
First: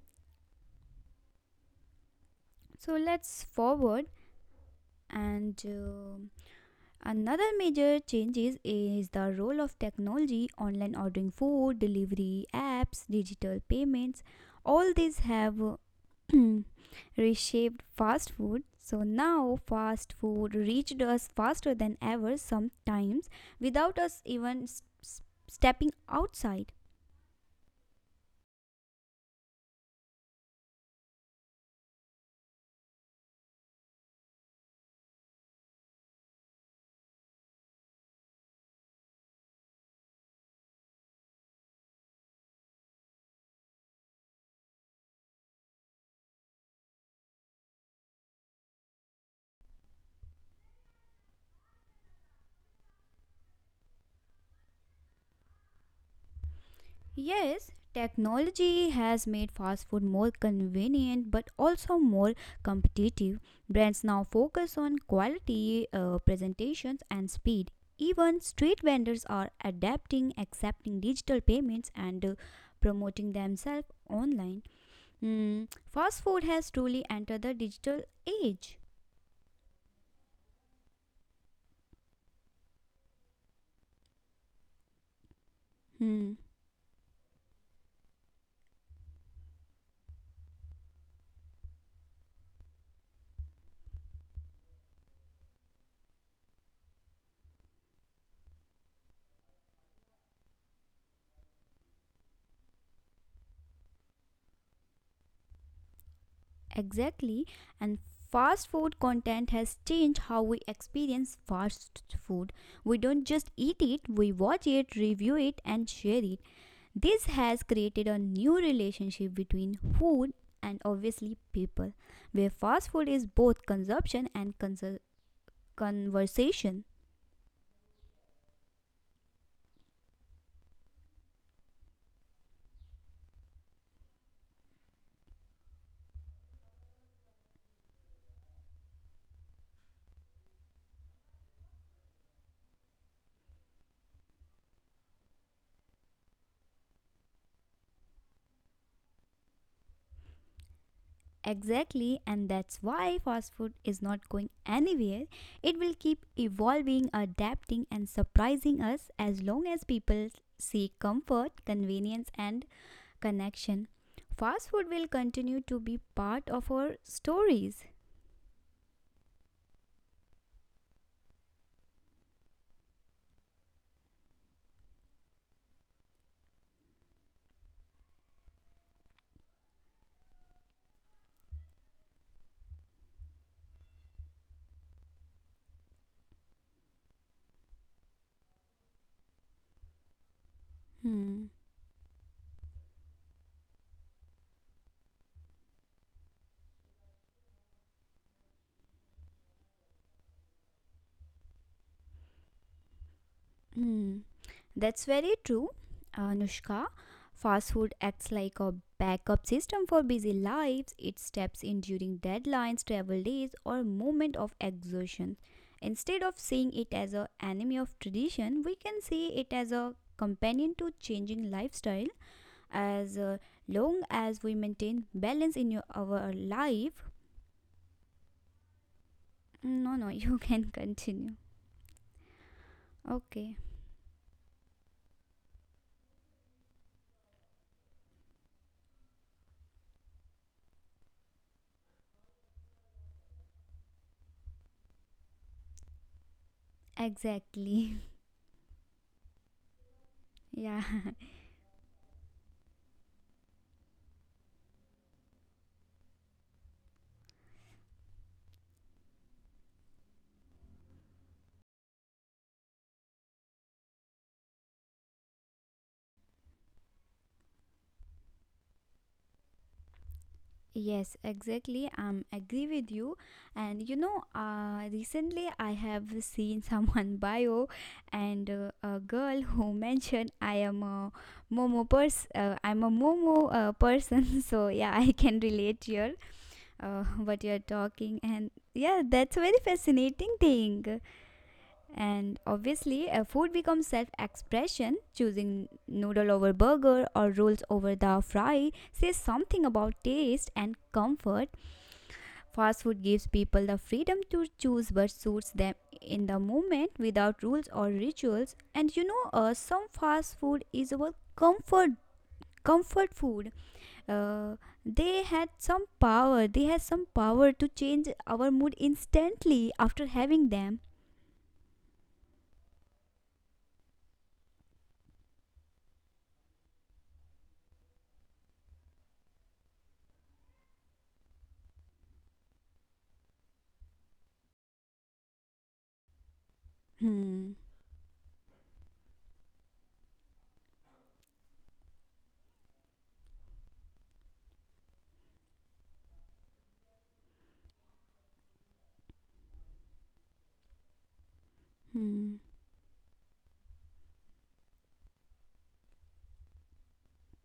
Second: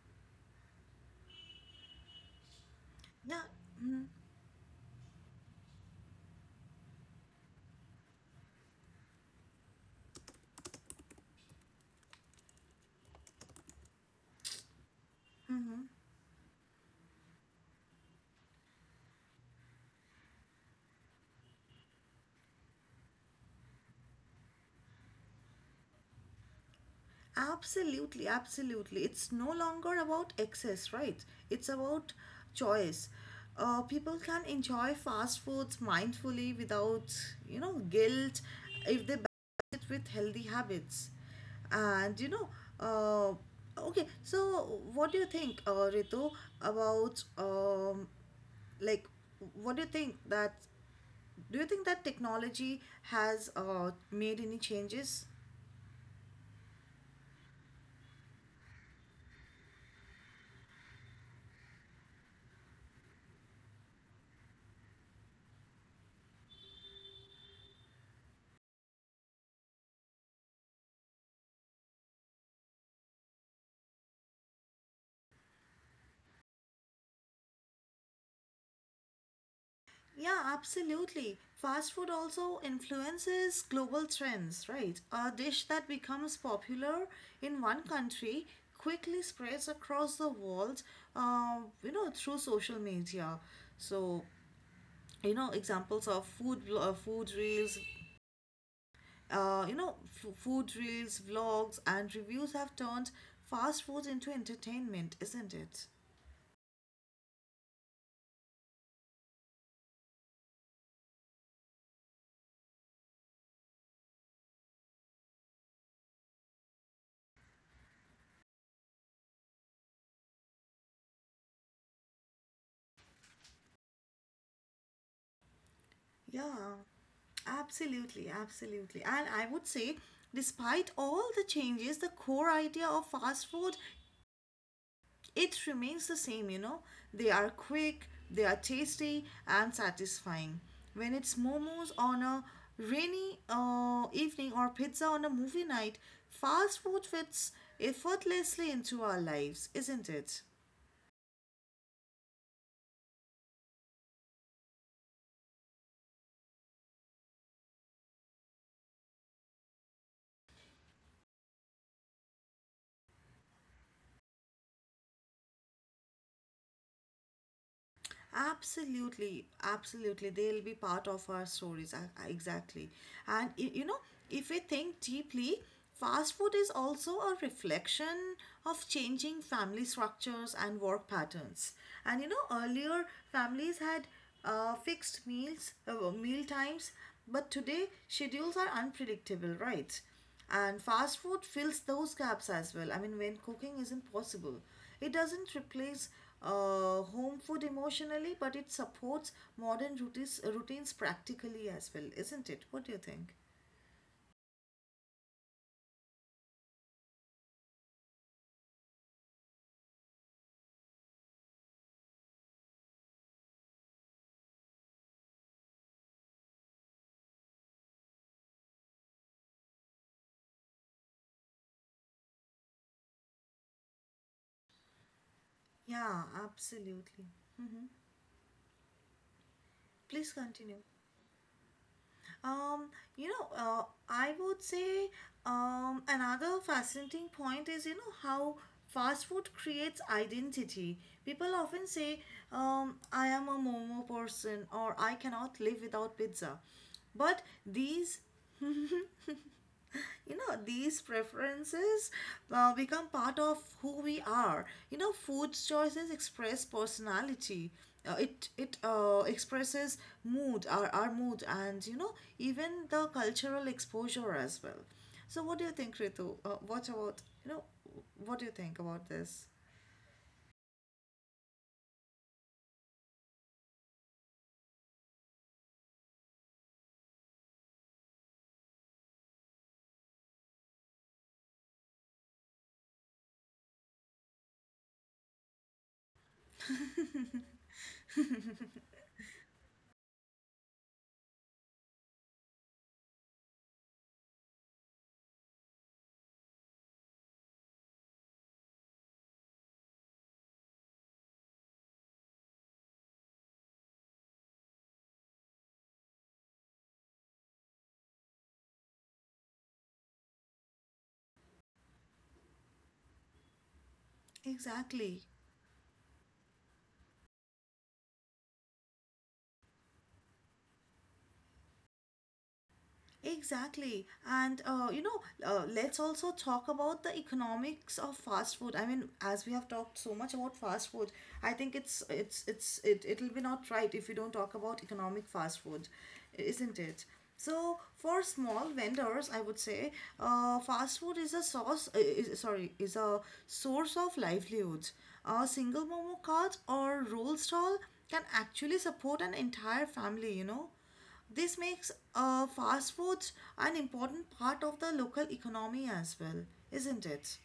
Speaker 1: Yeah,
Speaker 2: let's forward and another major changes is the role of technology, online ordering food, delivery apps, digital payments. All these have reshaped fast food. So now fast food reached us faster than ever, sometimes without us even stepping outside.
Speaker 1: absolutely, absolutely. It's no longer about excess, right? It's about choice. People can enjoy fast foods mindfully without, guilt, if they balance it with healthy habits. And, uh, okay, so what do you think, Ritu, about, like, what do you think that, do you think that technology has, made any changes?
Speaker 2: Yes, technology has made fast food more convenient but also more competitive. Brands now focus on quality, presentations, and speed. Even street vendors are adapting, accepting digital payments, and promoting themselves online. Hmm. Fast food has truly entered the digital age.
Speaker 1: Yeah, absolutely. Fast food also influences global trends, right? A dish that
Speaker 2: Hmm.
Speaker 1: becomes popular in one country quickly spreads across the world, through social media. So, examples of food reels, uh, you know, vlogs, and reviews have turned fast food into entertainment, isn't it?
Speaker 2: Exactly, and fast food content has changed how we experience fast food. We don't just eat it, we watch it, review it, and share it. This has created a new relationship between food and obviously people, where fast food is both consumption and
Speaker 1: Yeah.
Speaker 2: conversation.
Speaker 1: Absolutely, absolutely. And I would say, despite all the changes, the core idea of fast food, it remains the same. They are quick, they are tasty and satisfying. When it's momos on a rainy, evening, or pizza on a movie night, fast food fits effortlessly into our lives, isn't it?
Speaker 2: Exactly, and that's why fast food is not going anywhere. It will keep evolving, adapting, and surprising us as long as people seek comfort, convenience, and connection. Fast food will continue to be part of our stories.
Speaker 1: Absolutely, absolutely. They'll be part of our stories. Exactly. And, if we think deeply, fast food is also a reflection of changing family structures and work patterns. And, earlier, families had, meal times, but today schedules are unpredictable, right? And fast food
Speaker 2: Hmm.
Speaker 1: fills those gaps as well. I mean, when cooking isn't possible, it doesn't replace, home food emotionally, but it supports modern routines practically as well, isn't it? What do you think?
Speaker 2: Hmm. That's very true, Anushka. Fast food acts like a backup system for busy lives. It steps in during deadlines, travel days, or moment of exhaustion. Instead of seeing it as an enemy of tradition, we can see it as a companion to changing lifestyle. As long as we maintain balance in your,
Speaker 1: Yeah,
Speaker 2: our life,
Speaker 1: absolutely. Hmm.
Speaker 2: no, no,
Speaker 1: Please
Speaker 2: you can
Speaker 1: continue.
Speaker 2: continue.
Speaker 1: Um,
Speaker 2: Okay,
Speaker 1: I would say, another fascinating point is, how fast food creates identity. People often say, I am a momo person, or I cannot live without pizza. But
Speaker 2: exactly.
Speaker 1: these
Speaker 2: Yeah.
Speaker 1: these preferences, become part of who we are. Food choices express personality. It expresses mood, our mood, and, even the cultural exposure as well. So what do you think, Ritu? What do you think about this,
Speaker 2: Yes, exactly. I'm agree with you. And you know, recently I have seen someone bio and a girl who mentioned I am a Momo pers. I'm a Momo person. So yeah, I can relate here what you're talking. And yeah, that's a very fascinating thing. And obviously, food becomes self-expression. Choosing noodle over burger or rolls over the fry says something about taste and comfort. Fast food gives people the freedom to choose what suits them in the moment without rules or rituals. And you know, some fast food is our comfort food. Uh,
Speaker 1: exactly?
Speaker 2: they had some power. They had some power to change our mood instantly after having them.
Speaker 1: Exactly. And, let's also talk about the economics of fast food. I mean, as we have talked so much about fast food, I think it'll be not right if we don't talk about economic fast food, isn't it?
Speaker 2: Hmm.
Speaker 1: So for small vendors, I would say, fast food is a source. Sorry, is a source of livelihood. A single momo cart or roll stall can actually support an entire family. You know. This makes,
Speaker 2: Hmm.
Speaker 1: fast foods an important part of the local economy as well, isn't it?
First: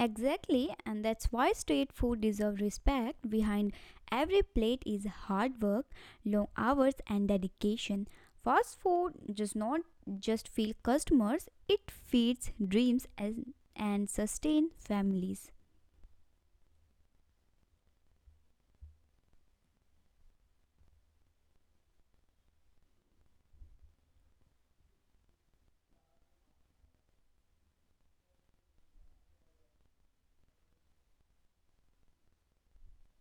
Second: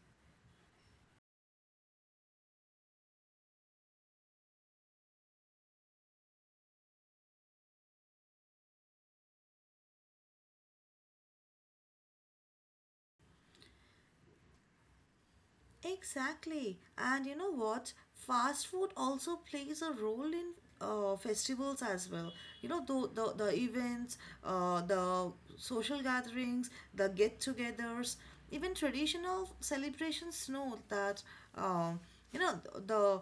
Speaker 2: Exactly, and that's why street food deserves respect. Behind every plate is hard work, long hours, and dedication. Fast food does not just feed customers, it feeds dreams and sustains families.
Speaker 1: Exactly. And you know what? Fast food also plays a role in, festivals as well. You know, the events, the social gatherings, the get togethers, even traditional celebrations, know that, um, you know, the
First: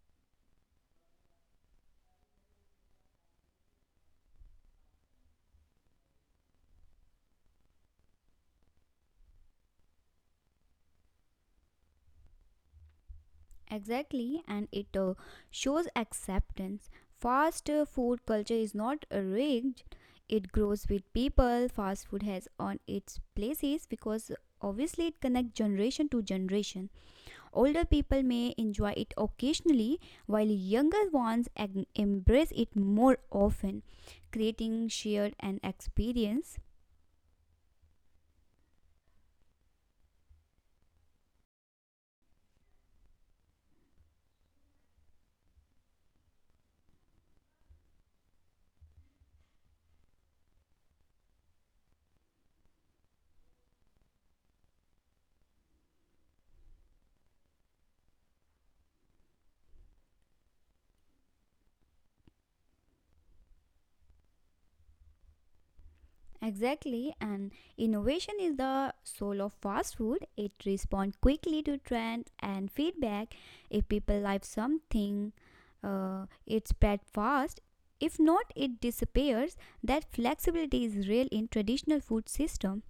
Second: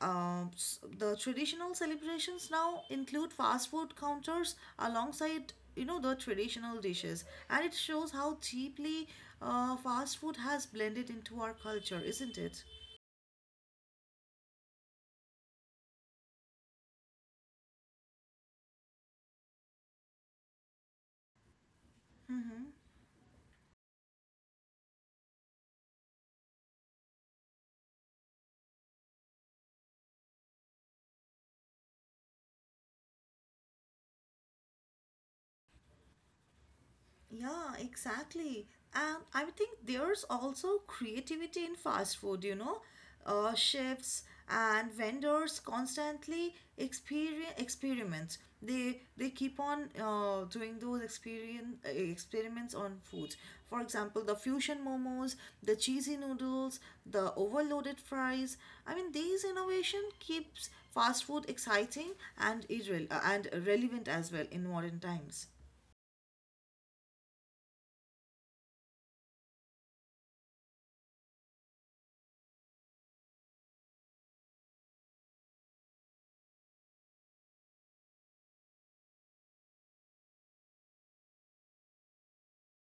Speaker 1: The traditional celebrations now include fast food counters alongside, the traditional dishes, and it shows how deeply, fast food has blended into our culture, isn't it?
Speaker 2: Exactly, and it shows acceptance. Fast food culture is not rigged, it grows with people. Fast food has on its places because obviously it connects generation to generation. Older people may enjoy it occasionally, while younger ones embrace it more often, creating shared an experience.
Speaker 1: Yeah, exactly. And I think there's also creativity in fast food. Chefs and vendors constantly experience experiments. They keep on, doing those experience experiments on foods. For example, the fusion momos, the cheesy noodles, the overloaded fries. I mean, these innovation keeps fast food exciting and relevant as well in modern times.
Speaker 2: Exactly, and innovation is the soul of fast food. It responds quickly to trends and feedback. If people like something, it spread fast. If not, it disappears. That flexibility is real in traditional food system.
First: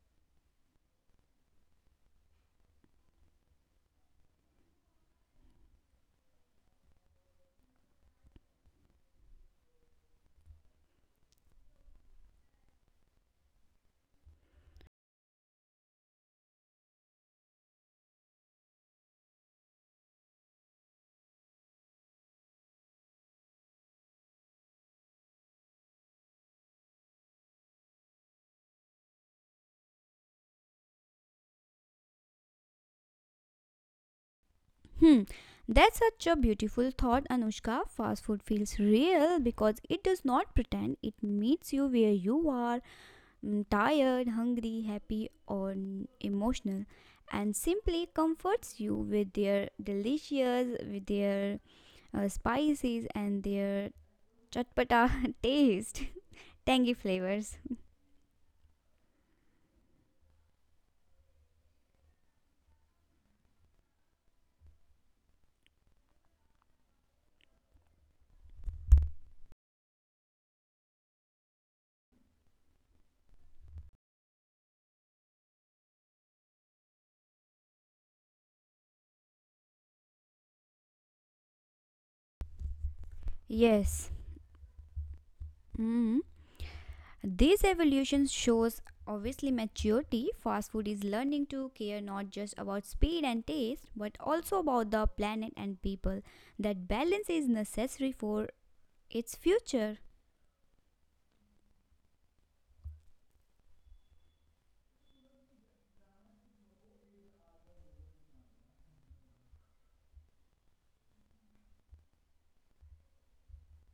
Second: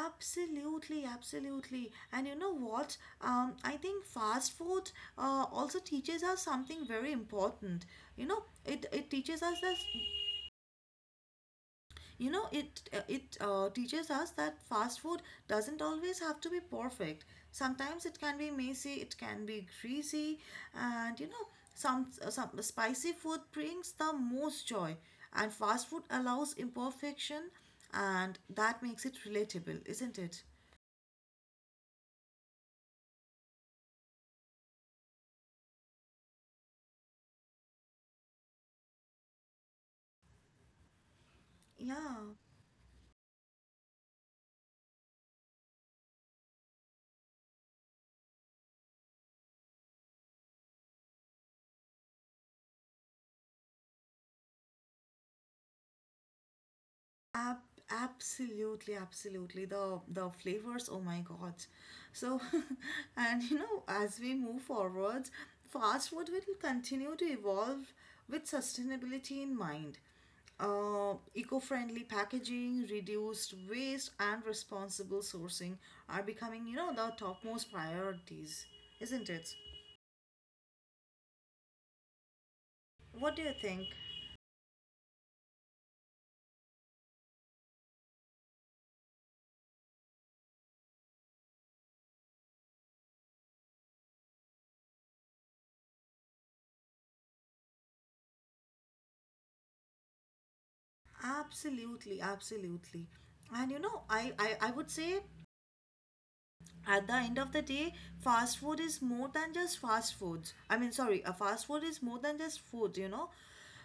Speaker 1: Absolutely, absolutely. And you know what? I think fast food, also teaches us something very important. You know, it teaches us that you know it it teaches us that fast food doesn't always have to be perfect. Sometimes it can be messy, it can be greasy, and, some spicy food brings the most joy. And fast food allows imperfection, and that makes it relatable, isn't it?
Speaker 2: Hmm, that's such a beautiful thought, Anushka. Fast food feels real because it does not pretend. It meets you where
Speaker 1: Yeah.
Speaker 2: you are, mm, tired, hungry, happy, or emotional, and simply comforts you with their delicious, with their spices and their chatpata taste, tangy flavors.
Speaker 1: Ab- absolutely, absolutely. The flavors, oh my God. So, and, as we move forward, fast food will continue to evolve with sustainability in mind. Eco-friendly packaging, reduced waste, and responsible sourcing are becoming, the topmost priorities, isn't it? What do you think?
Speaker 2: Yes. Mm. This evolution shows obviously maturity. Fast food is learning to care not just about speed and taste, but also about the planet and people. That balance is necessary for its future.
Speaker 1: Absolutely, absolutely. And, I would say, at the end of the day, fast food is more than just fast foods. I mean, sorry, a fast food is more than just food.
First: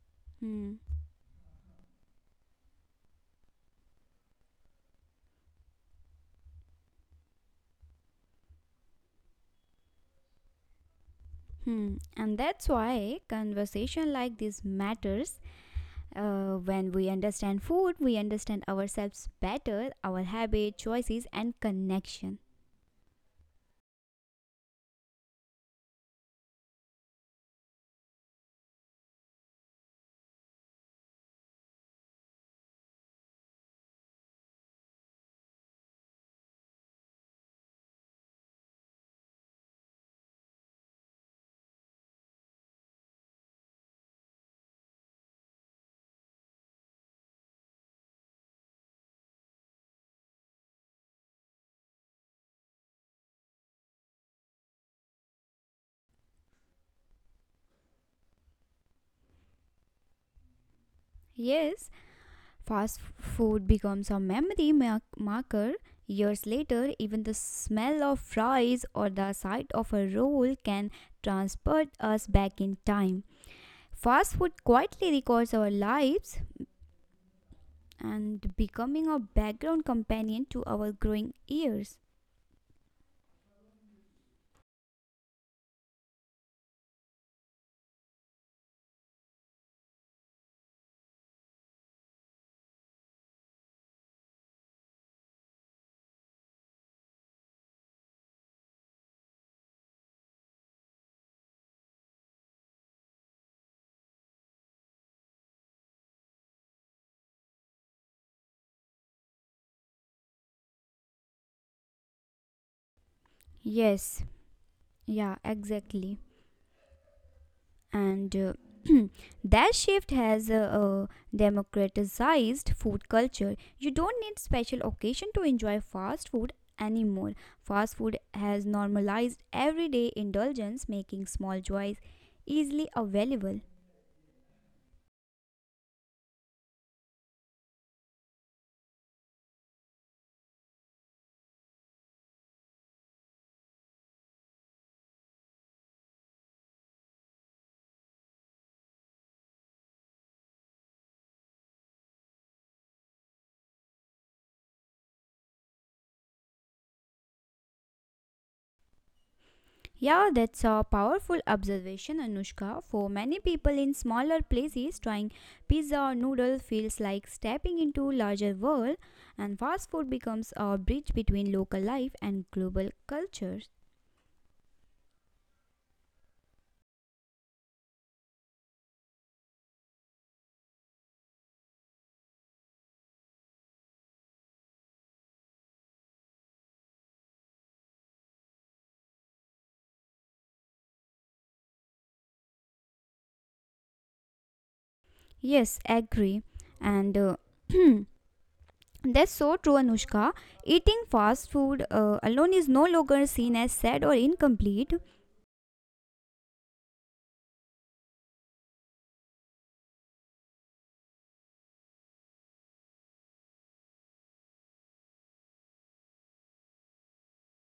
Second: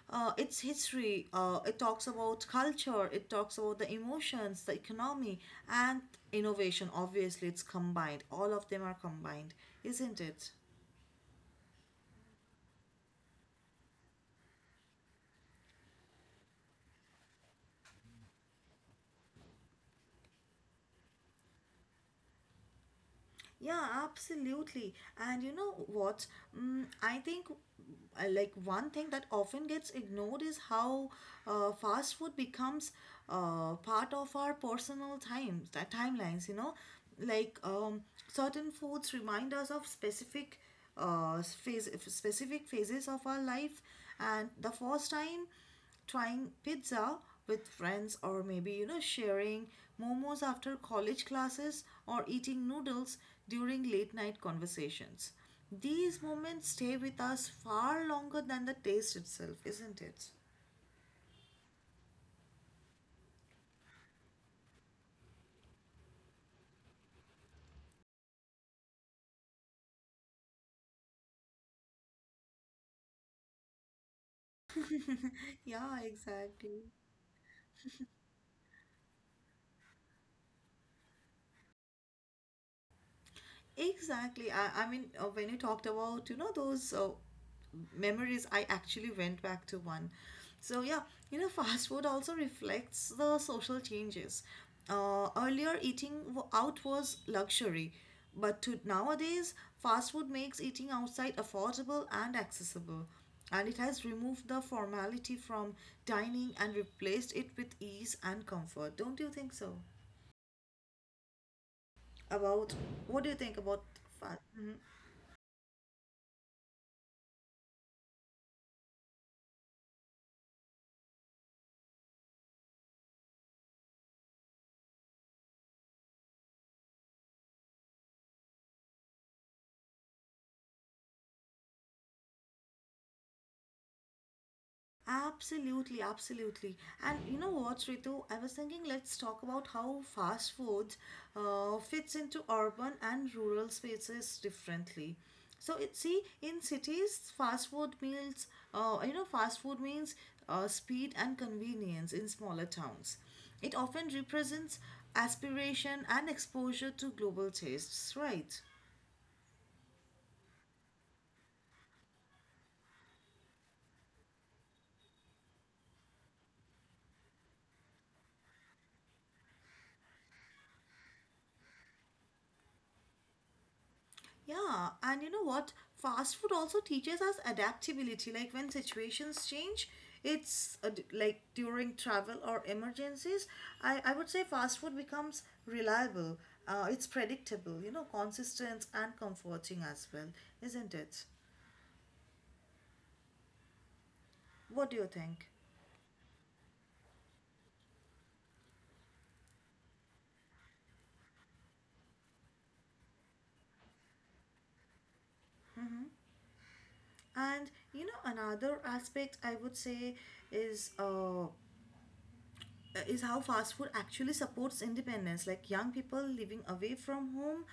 Speaker 1: It's
Speaker 2: Hmm.
Speaker 1: history. It talks about culture, it talks about the emotions, the economy, and innovation. Obviously, it's combined all of them are combined, isn't it?
Speaker 2: Hmm. And that's why conversation like this matters. When we understand food, we understand ourselves better, our habit, choices, and connection.
Speaker 1: Yeah, absolutely. And you know what? I think, like, one thing that often gets ignored is how, fast food becomes, part of our personal times, that timelines, you know? Like, certain foods remind us of specific phases of our life. And the first time trying pizza with friends, or maybe, sharing momos after college classes, or eating noodles during late night conversations, these moments stay with us far longer than the taste itself, isn't it?
Speaker 2: Yes, fast food becomes a marker. Years later, even the smell of fries or the sight of a roll can transport us back in time. Fast food quietly records our
Speaker 1: Yeah,
Speaker 2: lives
Speaker 1: exactly.
Speaker 2: and becoming a background companion to our growing years.
Speaker 1: Exactly. I mean, when you talked about, those, memories, I actually went back to one. So, yeah, fast food also reflects the social changes. Earlier, eating out was luxury, but to nowadays, fast food makes eating outside affordable and accessible. And it has removed the formality from dining and replaced it with ease and comfort. Don't you think so? About What do you think about
Speaker 2: Yes,
Speaker 1: fast? Mm-hmm.
Speaker 2: yeah, exactly. And that shift has democratized food culture. You don't need special occasion to enjoy fast food anymore. Fast food has normalized everyday indulgence, making small joys easily available.
Speaker 1: Absolutely, absolutely. And you know what, Ritu? I was thinking, let's talk about how fast food, fits into urban and rural spaces differently. So it see, in cities, fast food means, speed and convenience in smaller towns. It often represents aspiration and exposure to global tastes, right?
Speaker 2: Yeah, that's a powerful observation, Anushka. For many people in smaller places, trying pizza or noodle feels like stepping into larger world, and fast food becomes a bridge between local life and global cultures.
Speaker 1: Yeah, and you know what? Fast food also teaches us adaptability. Like when situations change, it's like during travel or emergencies, I would say fast food becomes reliable. It's predictable, consistent and comforting as well, isn't it? What do you think?
Speaker 2: Yes, agree. And that's so true, Anushka. Eating fast food alone is no longer seen as sad or incomplete.
Speaker 1: And, another aspect I would say is uh, is how fast food actually supports independence. Like, young people living away from home,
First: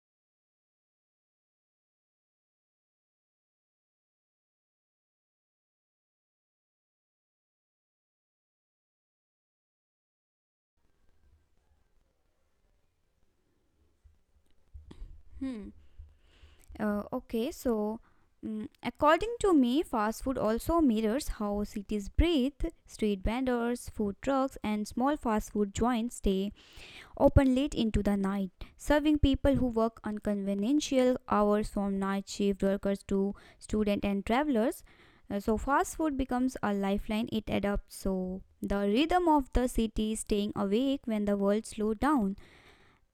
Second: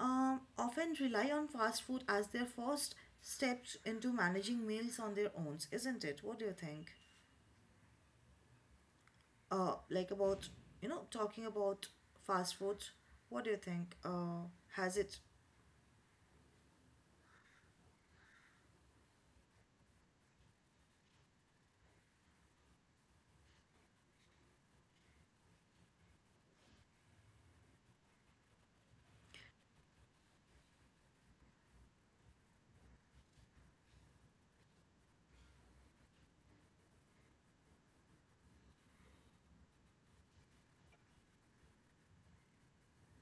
Speaker 1: often rely on fast food as their first steps into managing meals on their own, isn't it? What do you think? Like about, talking about fast food, what do you think? Has it?
Speaker 2: Hmm. Okay, so mm, according to me, fast food also mirrors how cities breathe. Street vendors, food trucks, and small fast food joints stay open late into the night, serving people who work unconventional hours, from night shift workers to students and travelers. So fast food becomes a lifeline. It adapts so the rhythm of the city, staying awake when the world slows down.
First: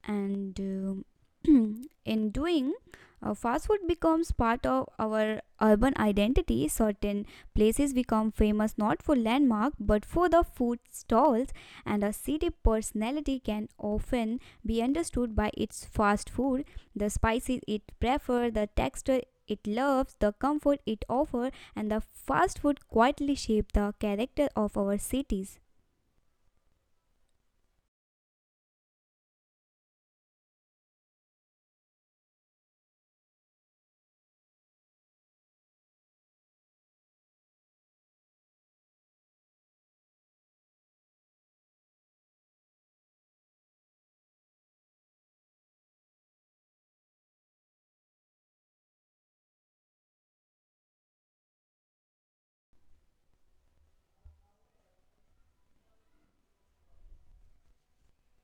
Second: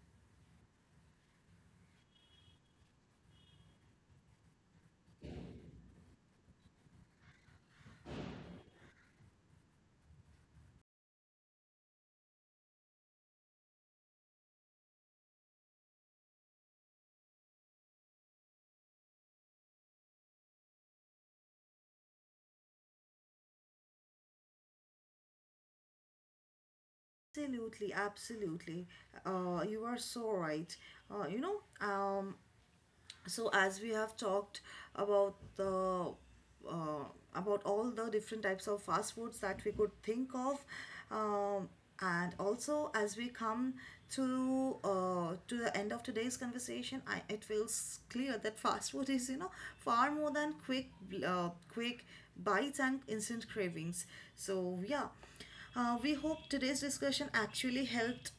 Speaker 2: And in doing, fast food becomes part of our urban identity. Certain places become famous not for landmark but for the food stalls, and a city personality can often be understood by its fast food, the spices it prefers, the texture it loves, the comfort it offers, and the fast food quietly shape the character of our cities.
Speaker 1: Absolutely, absolutely. You are so right. Uh, you know, um, so as we have talked about the uh, about all the different types of fast foods that we could think of, um, and also as we come to the end of today's conversation, it feels clear that fast food is, far more than quick bites and instant cravings. So, yeah, we hope today's discussion actually helped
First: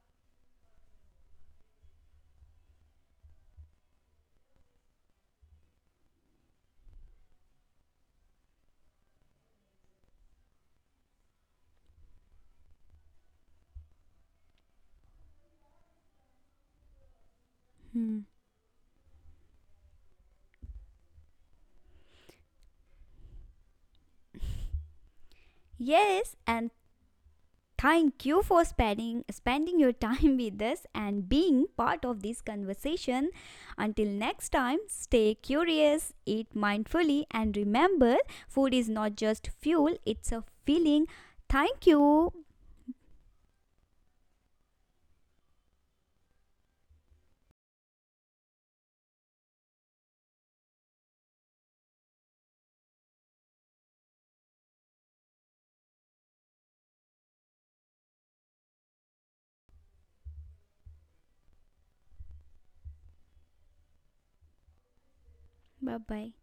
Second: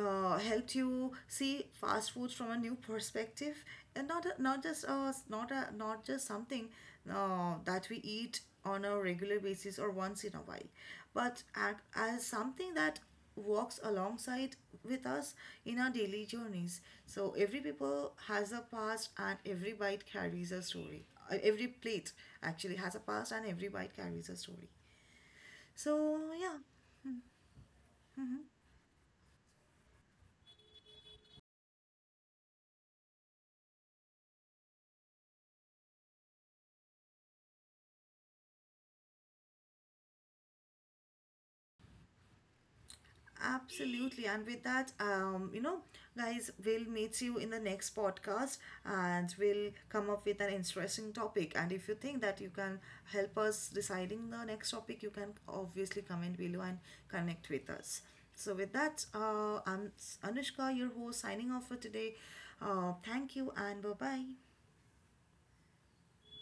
Speaker 1: uh, helped you see fast foods from a new perspective, and not just something, that we eat on a regular basis or once in a while, but as something that walks alongside with us in our daily journeys. So every people
Speaker 2: Hmm.
Speaker 1: has a past and every bite carries a story. Every plate actually has a past and every bite carries a story. So,
Speaker 2: Yes,
Speaker 1: yeah.
Speaker 2: and thank you for spending your time with us and being part of this conversation. Until next time, stay curious, eat mindfully and remember food is not just fuel, it's a feeling. Thank you.
Speaker 1: Absolutely. And with that, guys, we'll meet you in the next podcast, and we'll come up with an interesting topic. And if you think that you can help us deciding the next topic, you can obviously comment below and connect with us. So, with that, I'm Anushka, your host, signing off for today. Thank you, and bye bye.
Speaker 2: Bye-bye.